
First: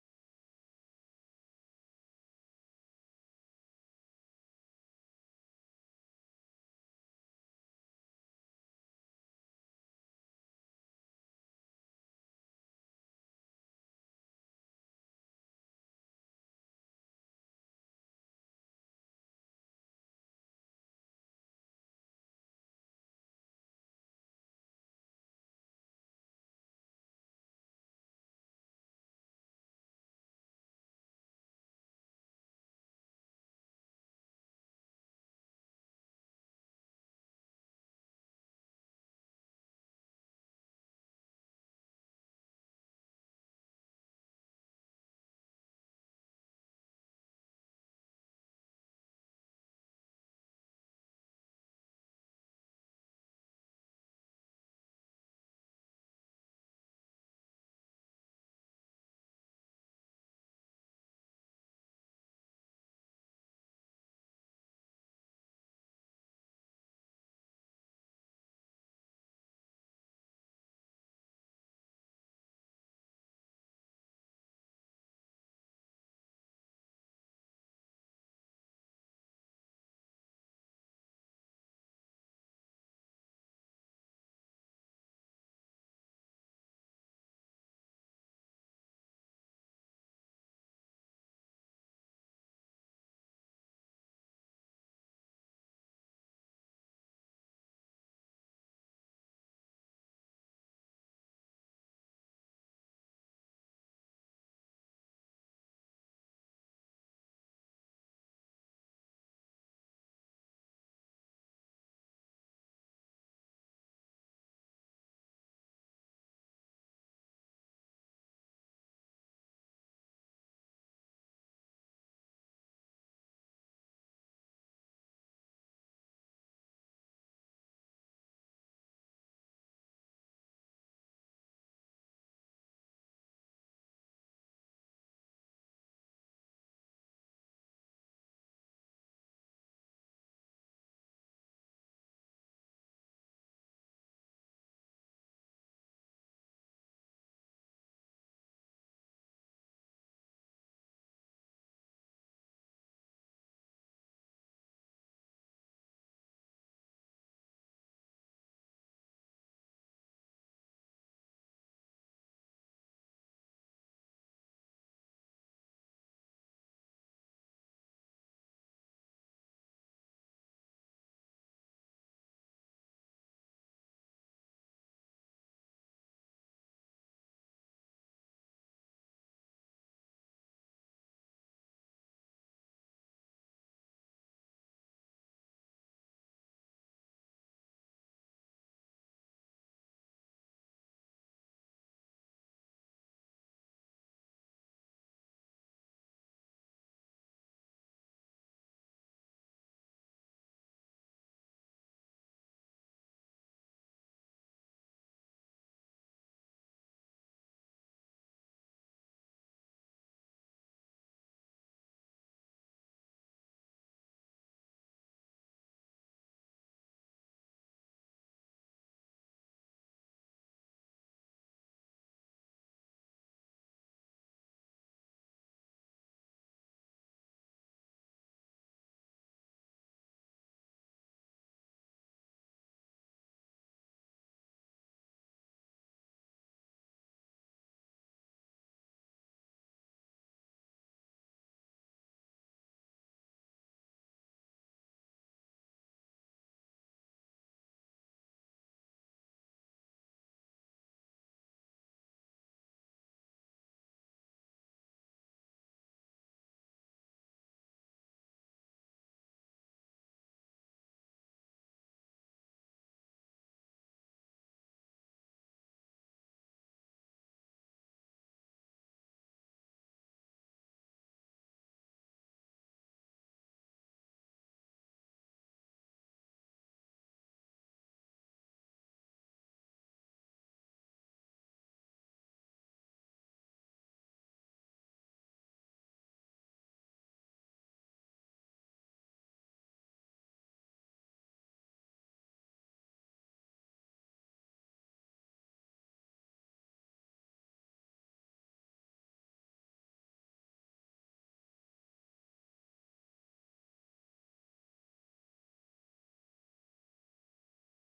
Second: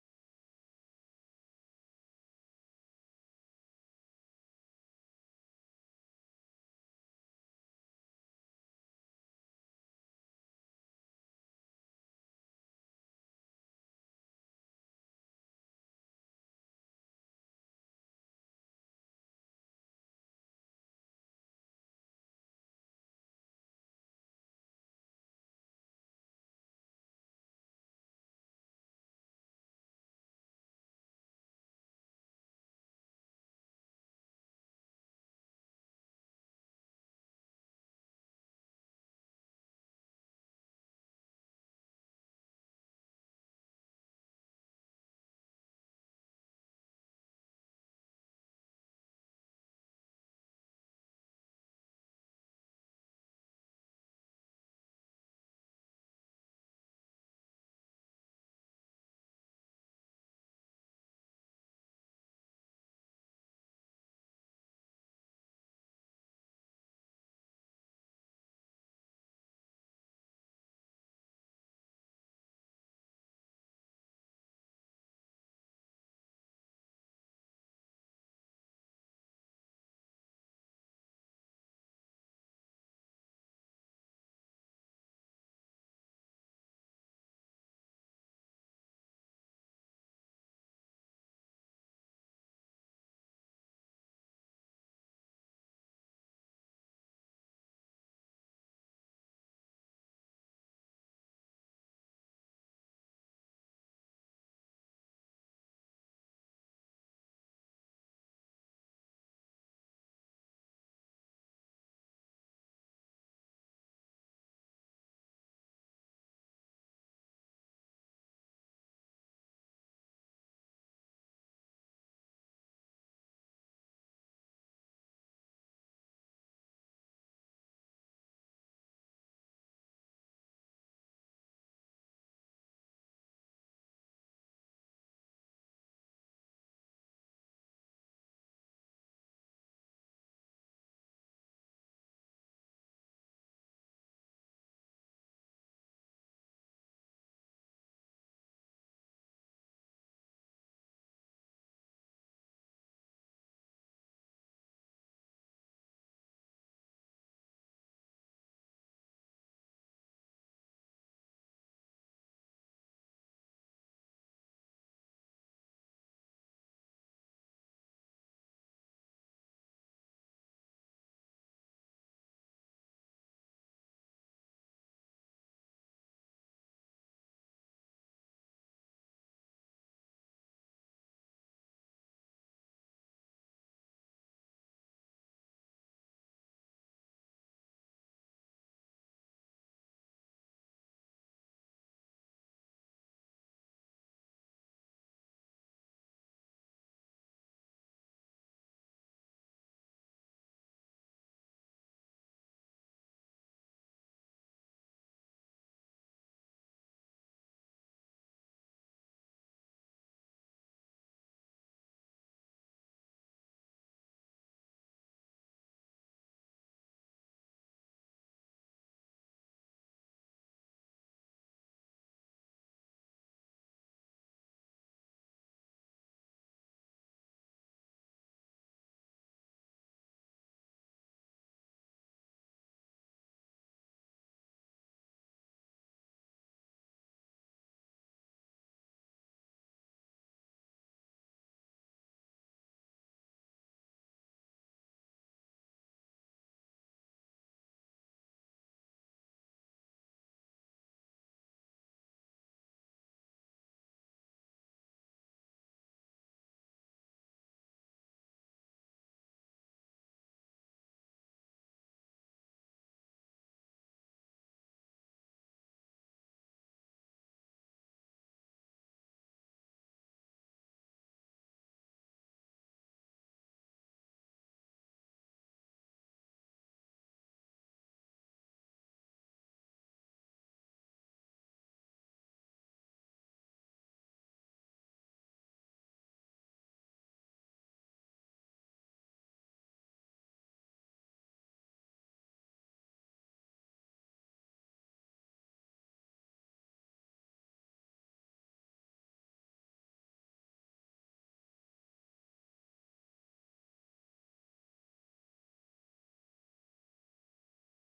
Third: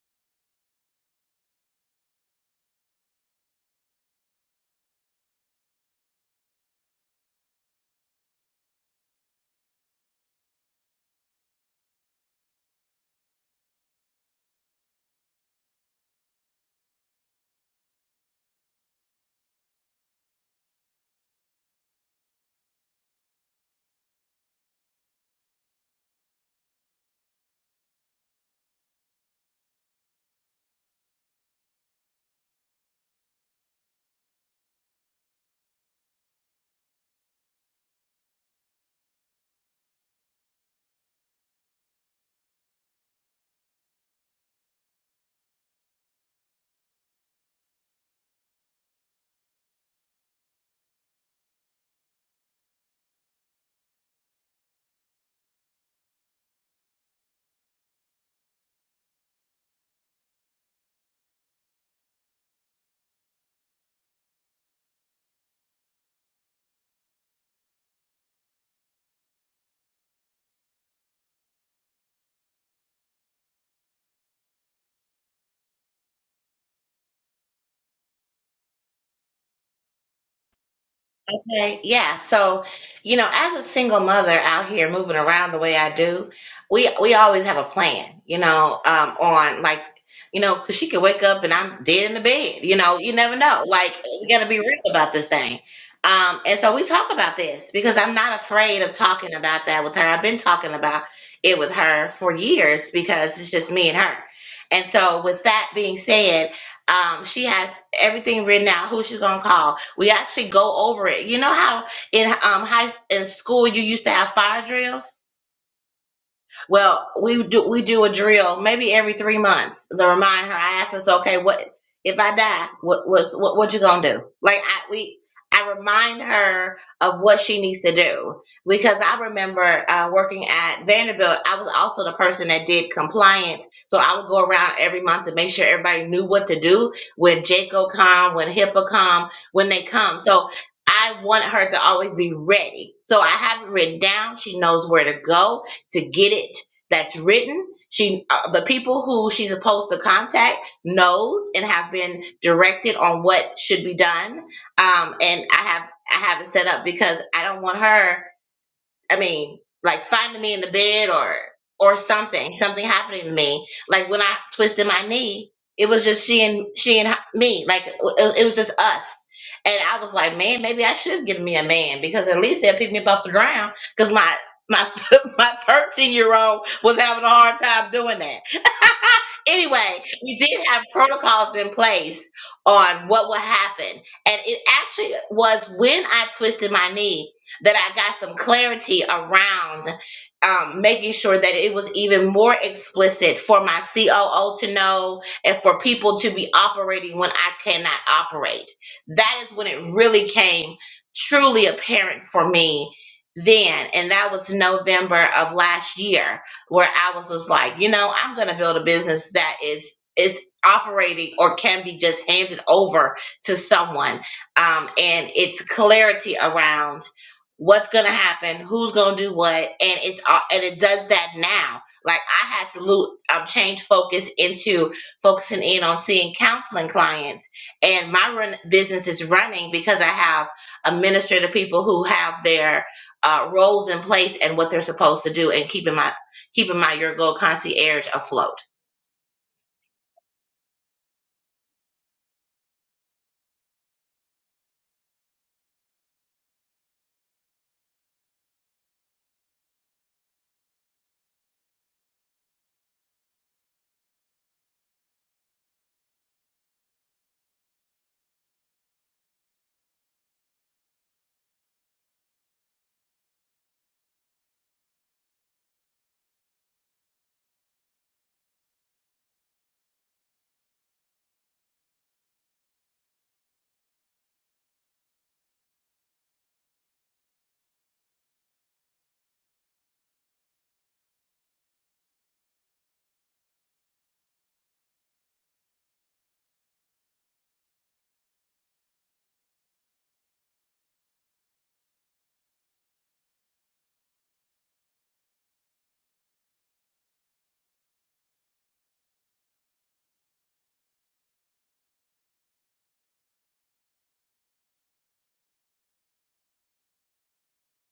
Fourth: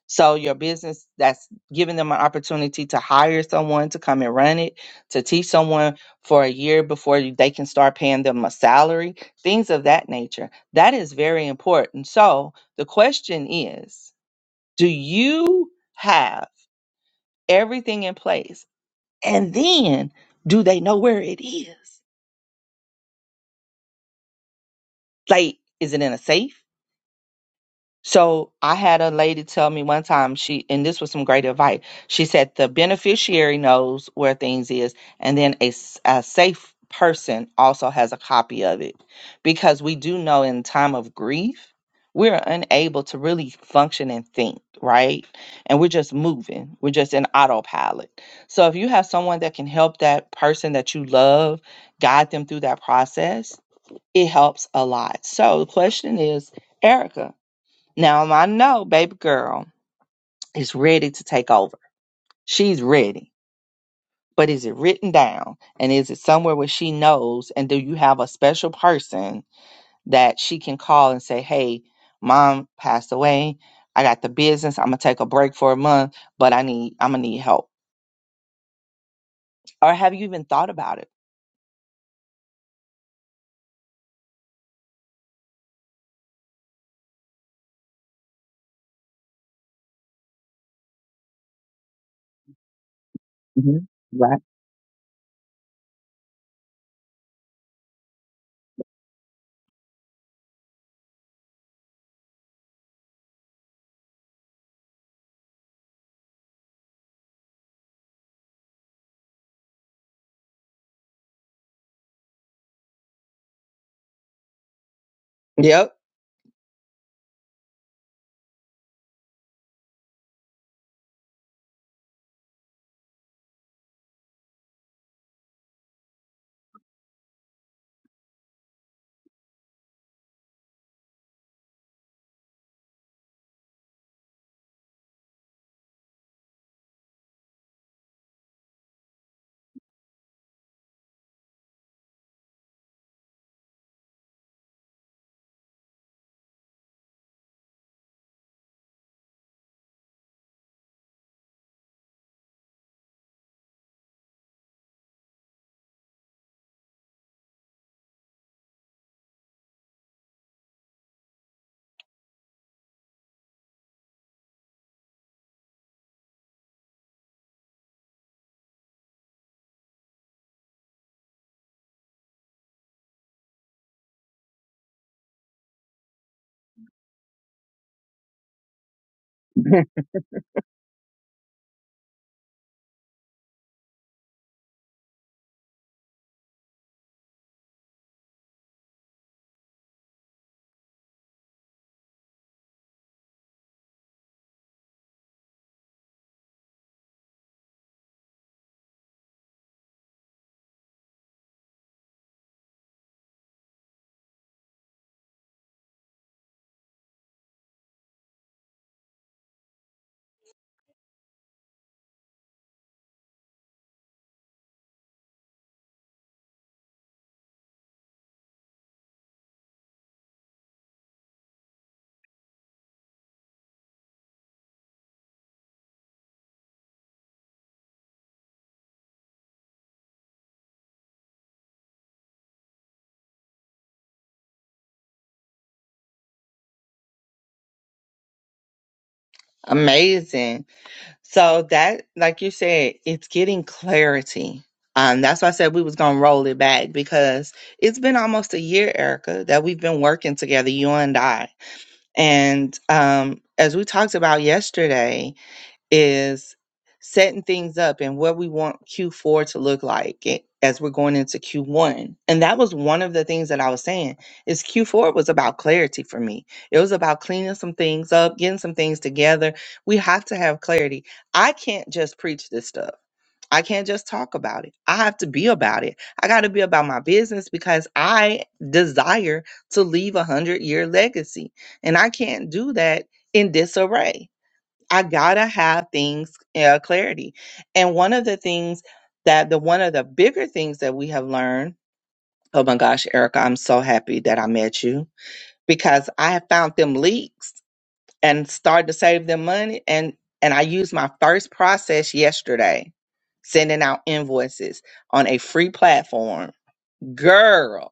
B: so your business that's giving them an opportunity to hire someone to come and run it, to teach someone for a year before you- they can start paying them a salary, things of that nature. That is very important. So the question is, do you have everything in place? And then do they know where it is? Like is it in a safe? So I had a lady tell me one time she and this was some great advice. She said the beneficiary knows where things is and then a, s- a safe person also has a copy of it because we do know in time of grief we're unable to really function and think, right? And we're just moving. We're just in autopilot. So if you have someone that can help that person that you love guide them through that process, it helps a lot. So the question is, Erica, now um, I know baby girl is ready to take over. She's ready. But is it written down? And is it somewhere where she knows? And do you have a special person that she can call and say, hey, mom passed away. I got the business. I'm going to take a break for a month, but I need, I'm going to need help. Or have you even thought about it?
A: Okay, yeah. So, you know, as a single mother out here moving around the way I do, we we always have a plan, you know, um, on like, you know, 'cause she could wake up and I'm dead in the bed. You know, you never know.
B: Mhm.
A: Like, we
B: Right.
A: gotta be real about this thing. Um, and so we talk about this because I'm not afraid of talking about that with her. I've been talking about it with her for years because it's just me and her. And so, with that being said, um, she has everything written out, who she's gonna call we actually go over it. You know how in um high in school you used to have fire drills?
B: Yep.
A: Well, we do we do a drill maybe every three months to remind her. I ask us, okay, what if I die? What was what what you gonna do? Like I we I remind her of what she needs to do because I remember uh, working at Vanderbilt. I was also the person that did compliance, so I would go around every month to make sure everybody knew what to do when JCO come, when HIPAA come, when they come. So. I want her to always be ready. So I have it written down. She knows where to go to get it that's written. She, uh, the people who she's supposed to contact knows and have been directed on what should be done. Um, and I have, I have it set up because I don't want her I mean, like finding me in the bed or or something, something happening to me. Like when I twisted my knee, it was just she and she and me. Like it, it was just us. And I was like, man, maybe I should get me a man because at least they'll pick me up off the ground. Because my my my thirteen year old was having a hard time doing that. anyway, we did have protocols in place on what would happen, and it actually was when I twisted my knee that I got some clarity around um, making sure that it was even more explicit for my COO to know and for people to be operating when I cannot operate. That is when it really came truly apparent for me then. And that was November of last year, where I was just like, you know, I'm going to build a business that is. Is operating or can be just handed over to someone, um, and it's clarity around what's gonna happen, who's gonna do what, and it's all and it does that now. Like I had to loot, um, change focus into focusing in on seeing counseling clients, and my run business is running because I have administrative people who have their uh, roles in place and what they're supposed to do, and keeping my Keeping my mind, your goal concierge afloat.
B: Amazing. So that, like you said, it's getting clarity. Um, that's why I said we was gonna roll it back because it's been almost a year, Erica, that we've been working together, you and I. And um, as we talked about yesterday, is setting things up and what we want Q4 to look like a- as we're going into Q1. And that was one of the things that I was saying is Q4 was about clarity for me. It was about cleaning some things up, getting some things together. We have to have clarity. I can't just preach this stuff. I can't just talk about it. I have to be about it. I got to be about my business because I desire to leave a 100 year legacy. And I can't do that in disarray. I gotta have things uh, clarity. And one of the things that the one of the bigger things that we have learned. Oh my gosh, Erica, I'm so happy that I met you because I have found them leaks and started to save them money. And and I used my first process yesterday, sending out invoices on a free platform. Girl,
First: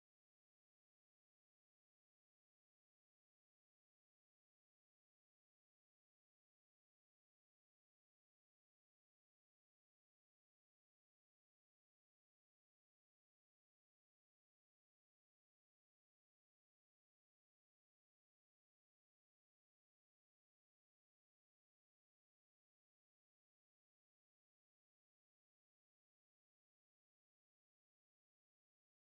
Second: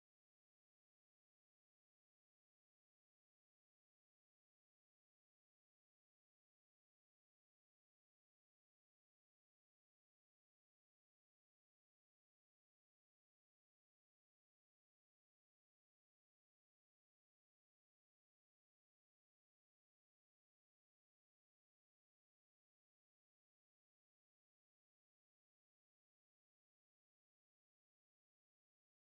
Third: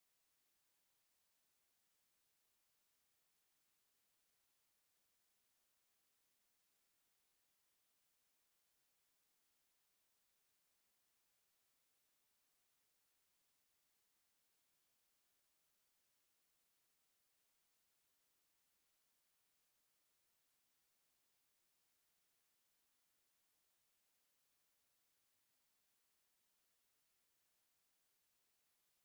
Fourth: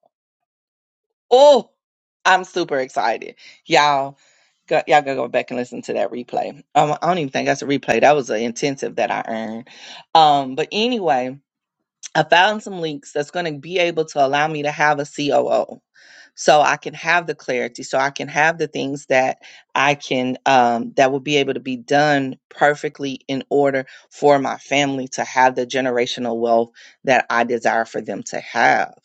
B: oh, I'm super excited, y'all Go, y'all gotta go back and listen to that replay. Um, I don't even think that's a replay. That was an intensive that I earned. Um, but anyway, I found some links that's going to be able to allow me to have a COO. So I can have the clarity, so I can have the things that I can, um, that will be able to be done perfectly in order for my family to have the generational wealth that I desire for them to have.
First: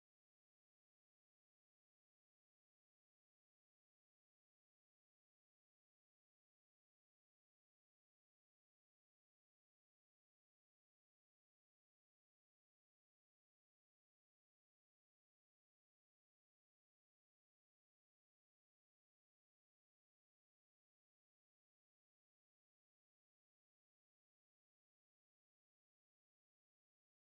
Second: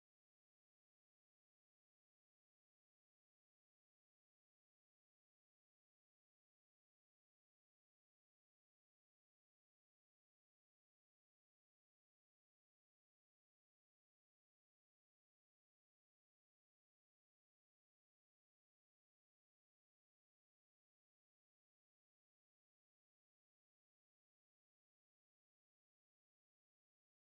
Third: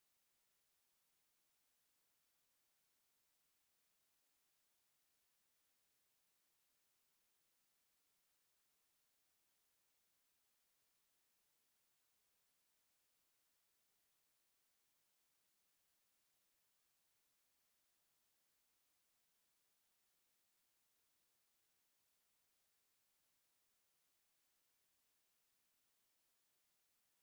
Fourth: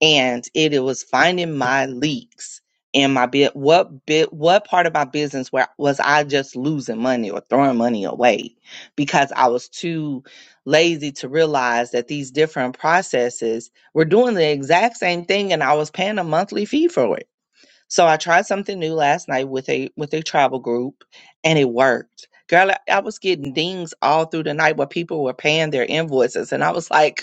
B: And it, it was finding my leaks in my bit. What bit, what part of my business where was I just losing money or throwing money away because I was too lazy to realize that these different processes were doing the exact same thing and I was paying a monthly fee for it. So I tried something new last night with a with a travel group and it worked. Girl, I I was getting dings all through the night where people were paying their invoices and I was like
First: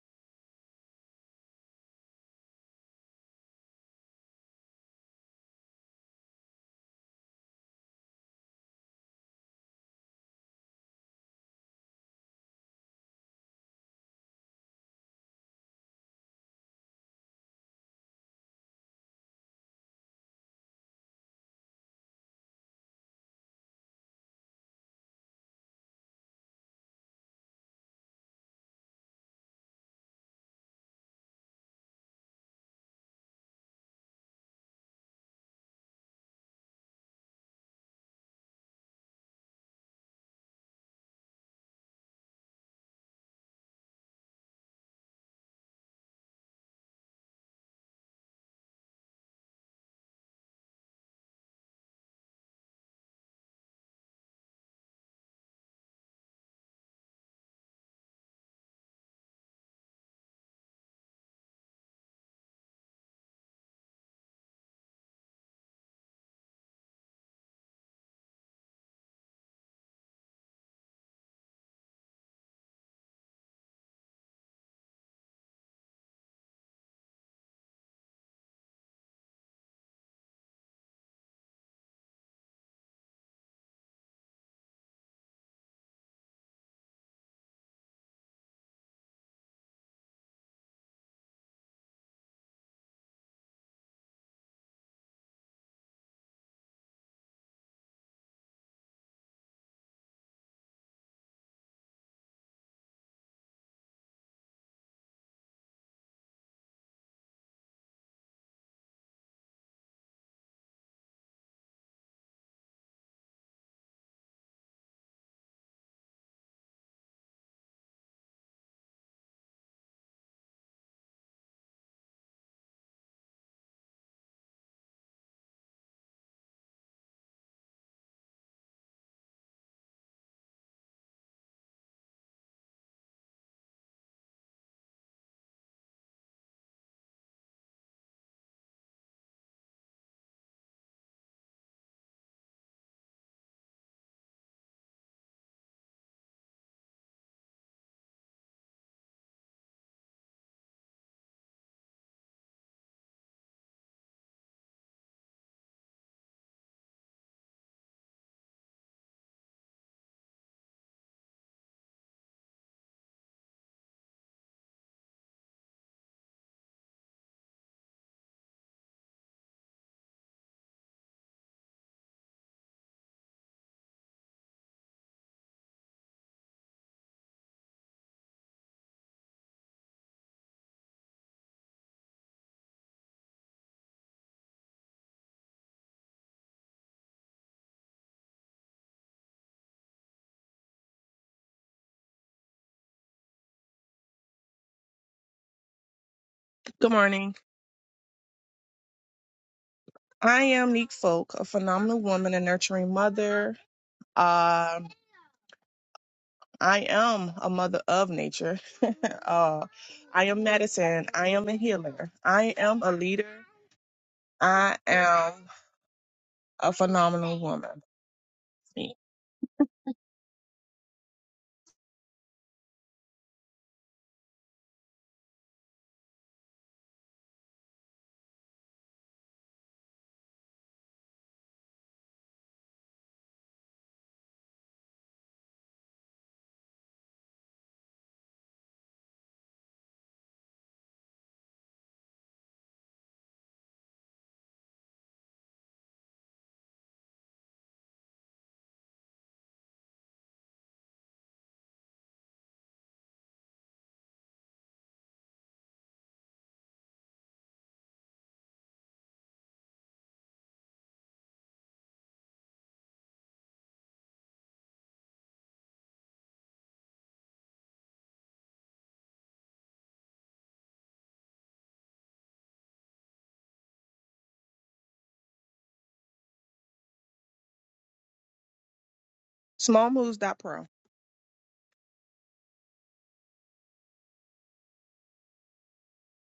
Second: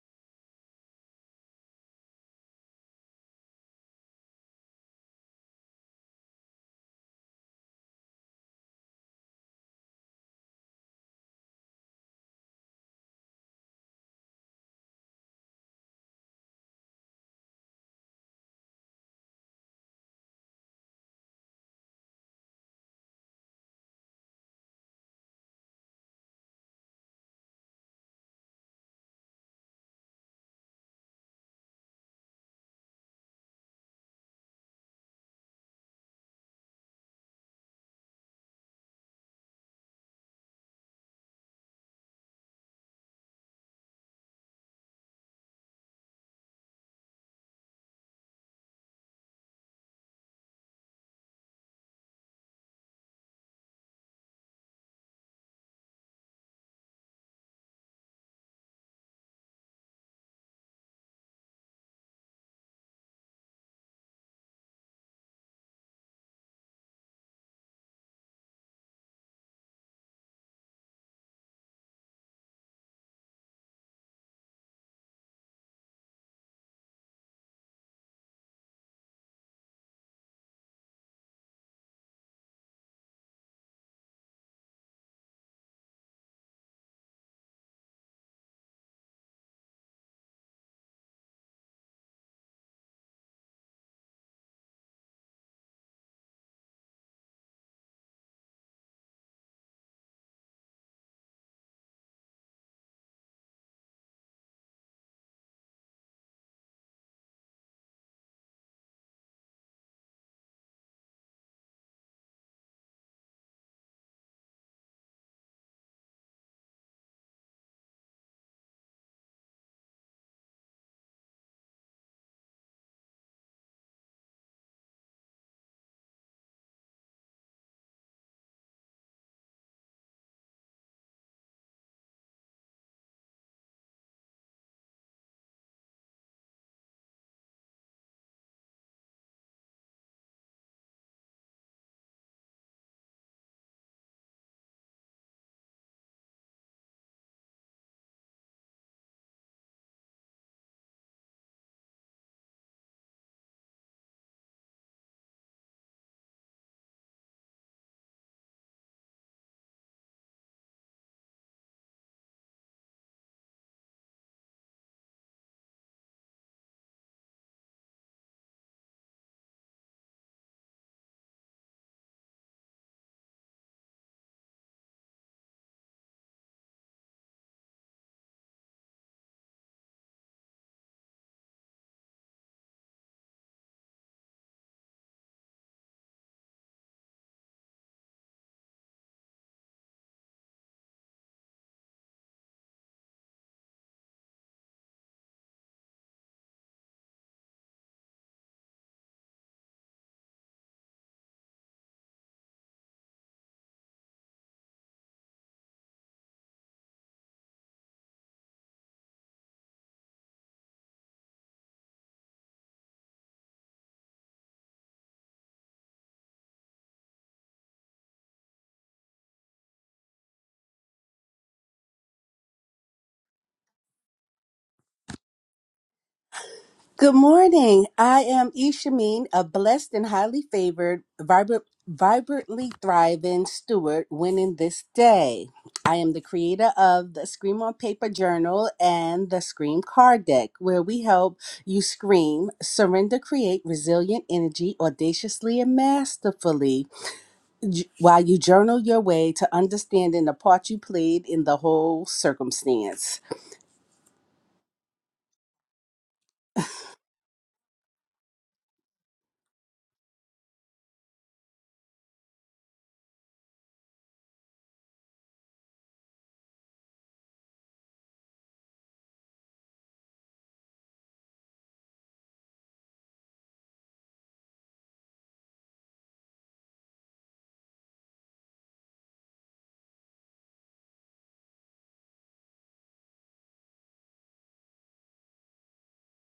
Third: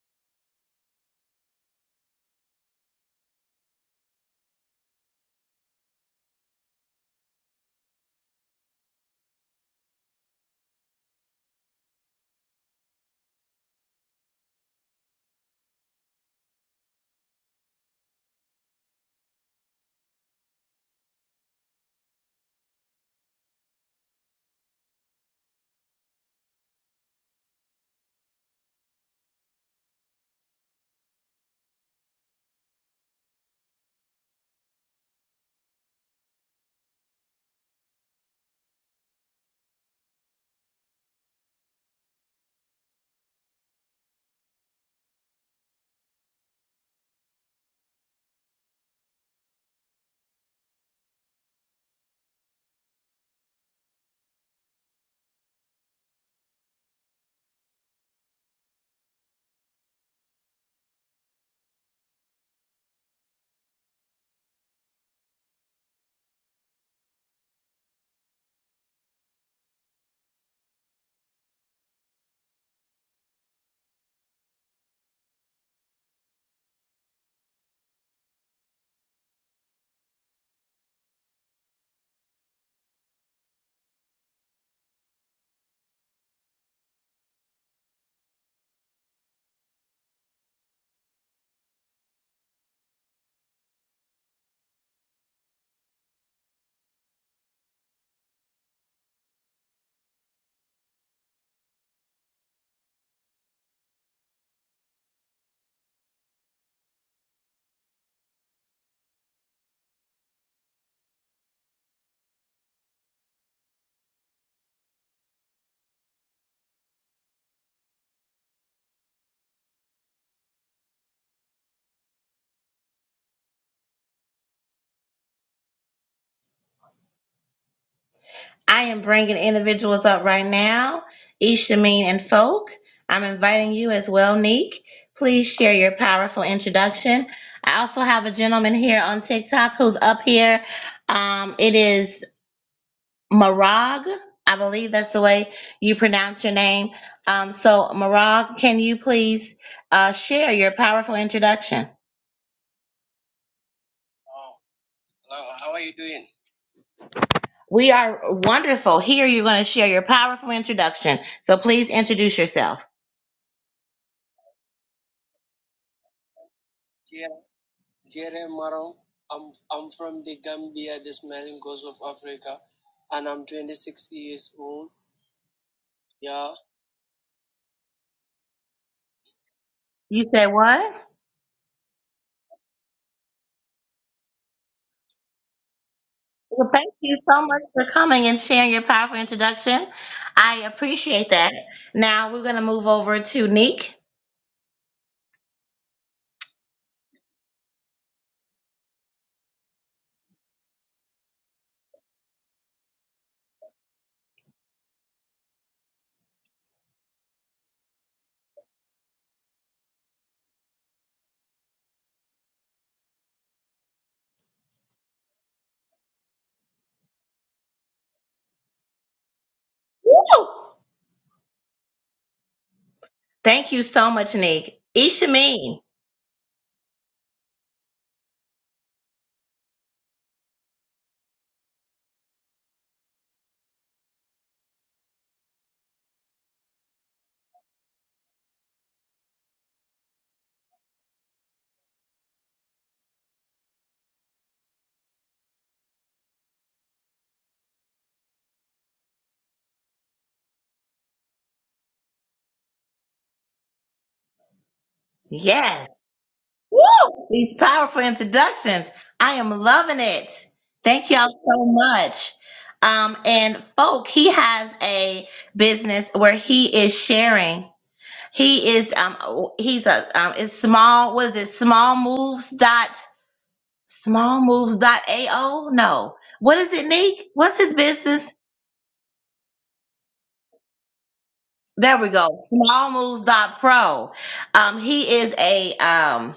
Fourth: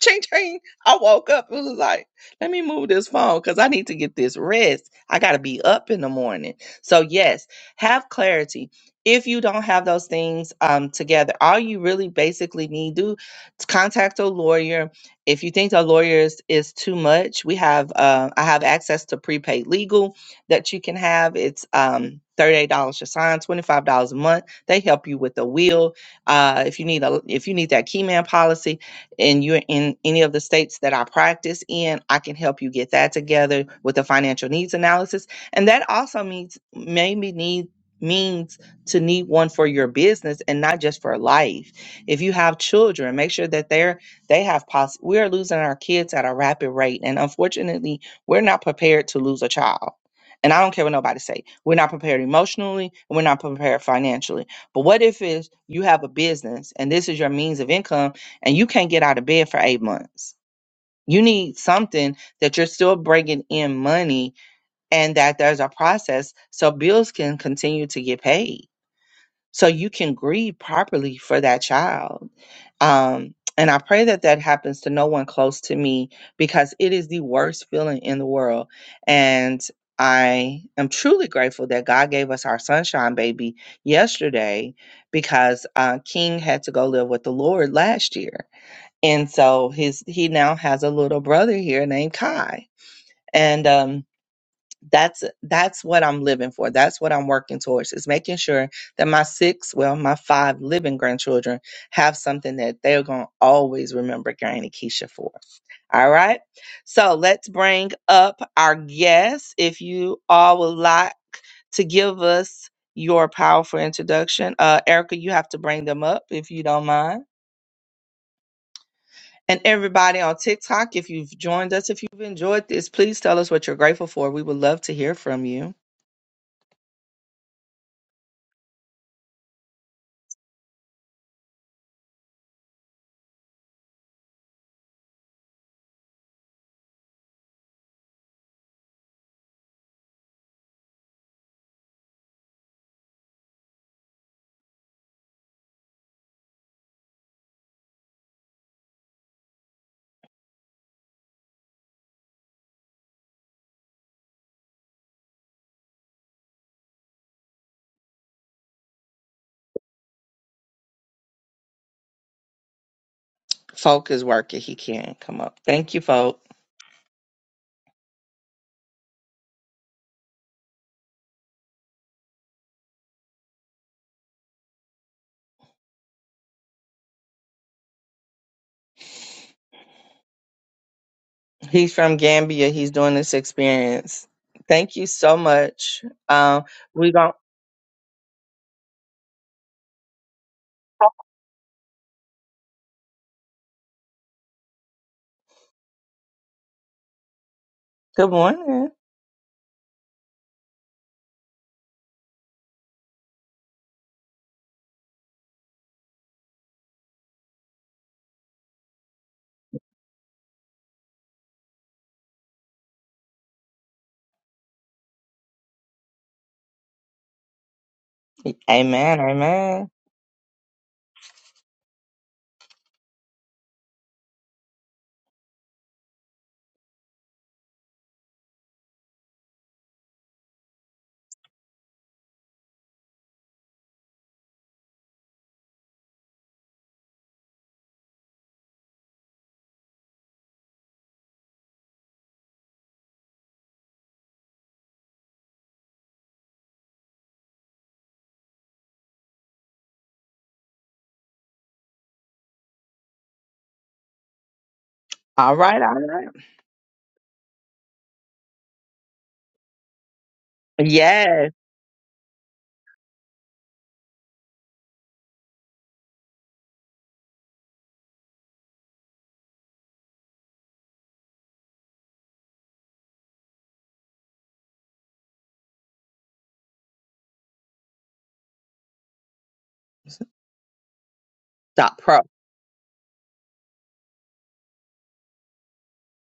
B: ching ching. I woke up. It was like, let me move this phone because I need to get this rest. I gotta be up in the morning. So yes, have clarity. If you don't have those things um, together, all you really basically need to do is contact a lawyer. If you think the lawyer is, is too much, we have uh, I have access to prepaid legal that you can have. It's um, $38 to sign, $25 a month. They help you with the will. Uh, if you need a if you need that key man policy, and you're in any of the states that I practice in, I can help you get that together with a financial needs analysis. And that also means maybe need means to need one for your business and not just for life. If you have children, make sure that they're they have poss we are losing our kids at a rapid rate. And unfortunately, we're not prepared to lose a child. And I don't care what nobody say. We're not prepared emotionally and we're not prepared financially. But what if it's you have a business and this is your means of income and you can't get out of bed for eight months. You need something that you're still bringing in money and that there's a process so bills can continue to get paid. So you can grieve properly for that child. Um, and I pray that that happens to no one close to me because it is the worst feeling in the world. And I am truly grateful that God gave us our sunshine baby yesterday because uh, King had to go live with the Lord last year and so his he now has a little brother here named Kai. And um that's that's what I'm living for. That's what I'm working towards is making sure that my six, well, my five living grandchildren have something that they're gonna always remember Granny Keisha for. All right. So let's bring up our guest. If you all would like to give us your powerful introduction, uh, Erica, you have to bring them up if you don't mind. And everybody on TikTok, if you've joined us, if you've enjoyed this, please tell us what you're grateful for. We would love to hear from you.
A: I am bringing individuals up right now, Ishameen and Folk. I'm inviting you as well, Neek. Please share your powerful introduction. I also have a gentleman here on TikTok who's up here. Um, it is Marag. I believe that's the way you pronounce your name. Um, so, Marag, can you please uh, share your powerful introduction? We are wonderful. Here, you're going to share your powerful introduction. So, please introduce yourself.
B: Folk is working. He can't come up. Thank you, Folk.
A: You said what?
B: He's from Gambia. He's doing this experience. Thank you so much. Um,
A: Well, thank
B: we
A: you
B: gon'
A: so much for coming and sharing your powerful introduction. I appreciate that. Now we're going to move over to Neek.
C: Good morning.
B: good morning.
C: I am Neek Folk, a phenomenal woman and nurturing mother. Um, I am a mother of nature. uh, I am medicine. I am a healer. I am a leader. I am a phenomenal woman. Me.
B: Amen. Amen.
A: Woo! Thank you so much, Nick. Ishameen.
D: Good morning. I am Ishameen, a blessed and highly favored, vibrant, vibrantly thriving steward winning this day. I am the creator of the Scream on Paper Journal and the Scream Card Deck, where we help you scream, surrender, create resilient energy audaciously and masterfully j- while you journal your way to understanding the part you played in the whole circumstance.
B: All right,
A: Yes.
B: all right.
A: Woo! These powerful introductions. I am loving it. Thank y'all
B: Yes.
A: so much. Um, and folk, he has a business where he is sharing. He is um he's a um it's small what is it small moves dot small moves dot AO? No. What is it, Nick? What's his business?
C: Small moves. dot Pro.
B: Dot
A: There we
B: pro.
A: go. Small moves dot pro. Um he is a um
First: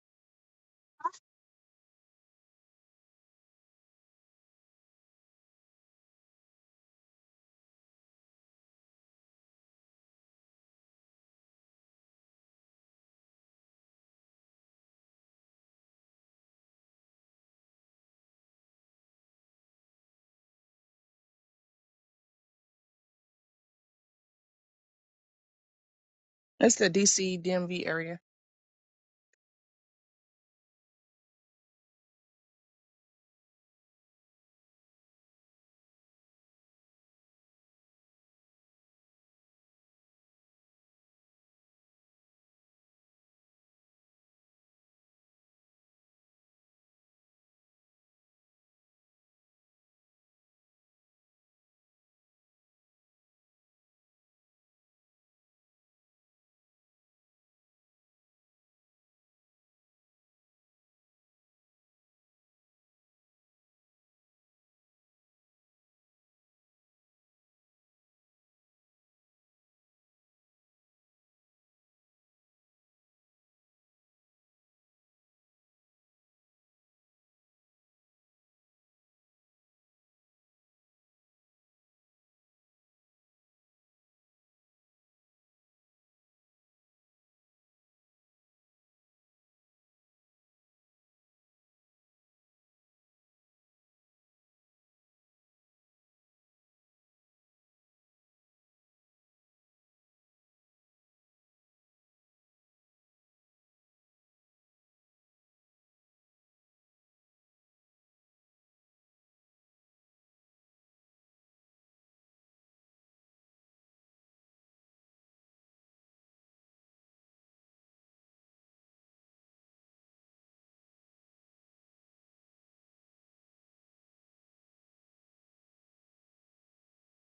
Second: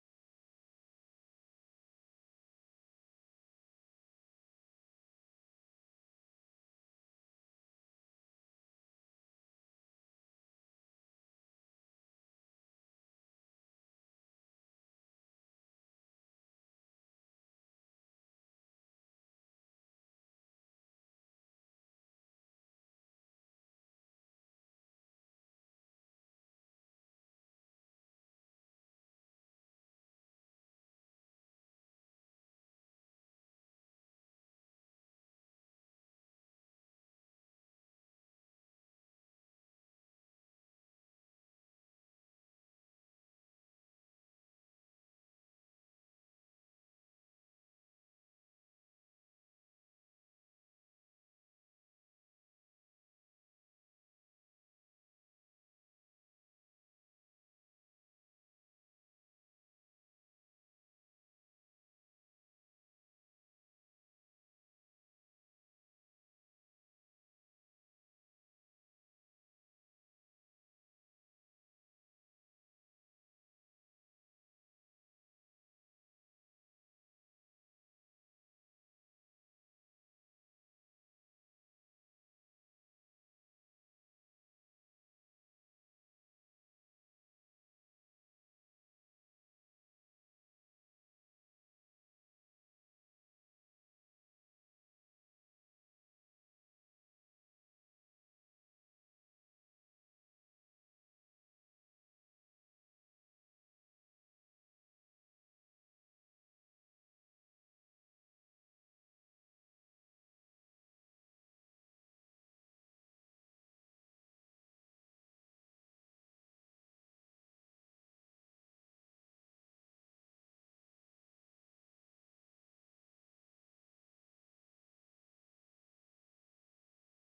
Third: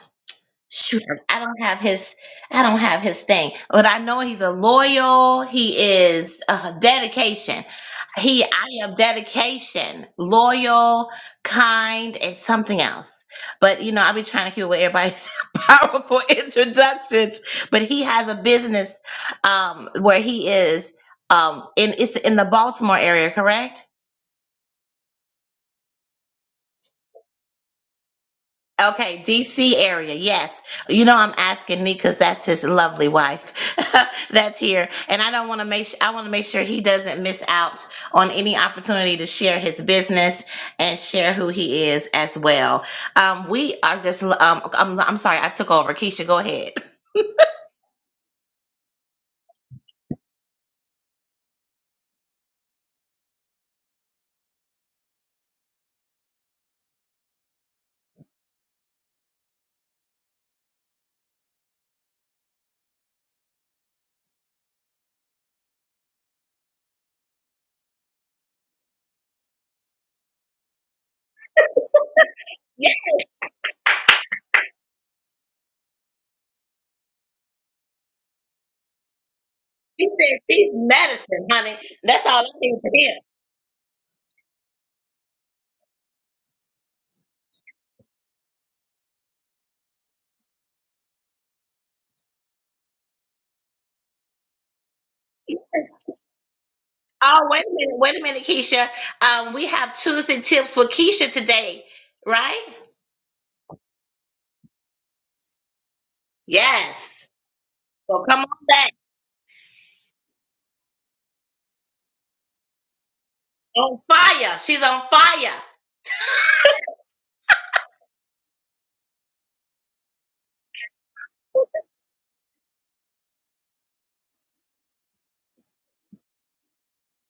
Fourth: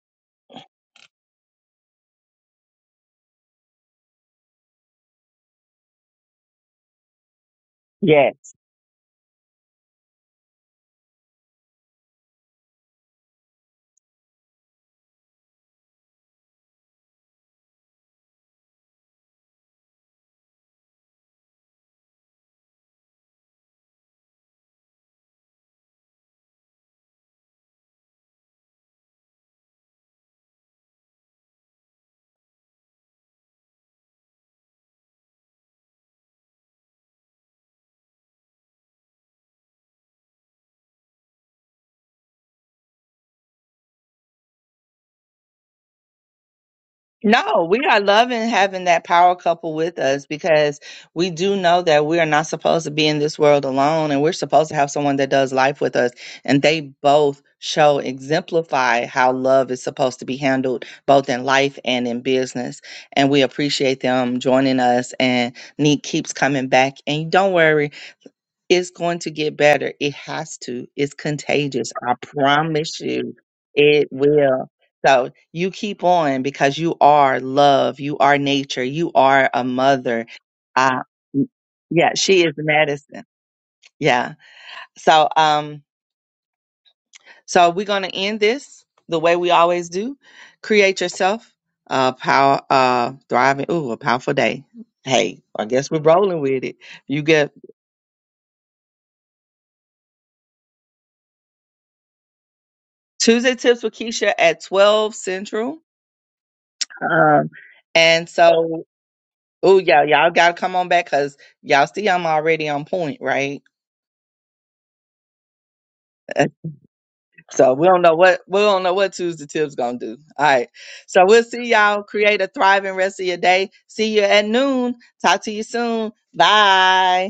A: shoot I I don't have his I don't have his thing but I know he's a loyal he is uh, dedication
B: Yes.
A: he I am dedication loyal kind and something else but you know I'll be trying to keep it with everybody's powerful introductions but he has a business um where he is um in it's in the Baltimore area correct
C: It's the DC DMV area.
A: Okay, DC area. Yes. You know I'm asking me cuz that's his lovely wife that's here and I don't want to make su- I want to make sure he doesn't miss out on any opportunity to share his business and share who he is as well. Um we are just um I'm, I'm sorry I took over. Keisha, go ahead.
B: No, we are loving having that power couple with us because we do know that we are not supposed to be in this world alone and we're supposed to have someone that does life with us. And they both show, exemplify how love is supposed to be handled both in life and in business. And we appreciate them joining us. And Neek keeps coming back. And don't worry. It's going to get better. It has to. It's contagious. I
A: Yeah,
B: promise you it will. So you keep on because you are love. You are nature. You are a
A: she
B: mother.
A: said she's
B: Uh,
A: medicine,
B: m-
A: honey.
B: yeah,
A: That's all
B: she
A: I
B: is
A: need to hear.
B: medicine. Yeah. So um so we're gonna end this the way we always do. Create yourself a power uh thriving ooh, a powerful day. Hey,
A: Yes.
B: I guess we're rolling with it. You
A: Oh,
B: get
A: wait a minute, wait a minute, Keisha. Um, we have Tuesday tips with Keisha today, right?
B: Tuesday tips with Keisha at twelve central.
A: Yes.
B: Um,
A: So
B: and
A: come on
B: so,
A: back.
B: oh yeah, y'all gotta come on back because y'all see I'm already on point, right?
A: On fire. She's on fire.
B: So we don't know what we don't know what Tuesday Tips gonna do. All right, so we'll see y'all. Create a thriving rest of your day. See you at noon. Talk to you soon. Bye.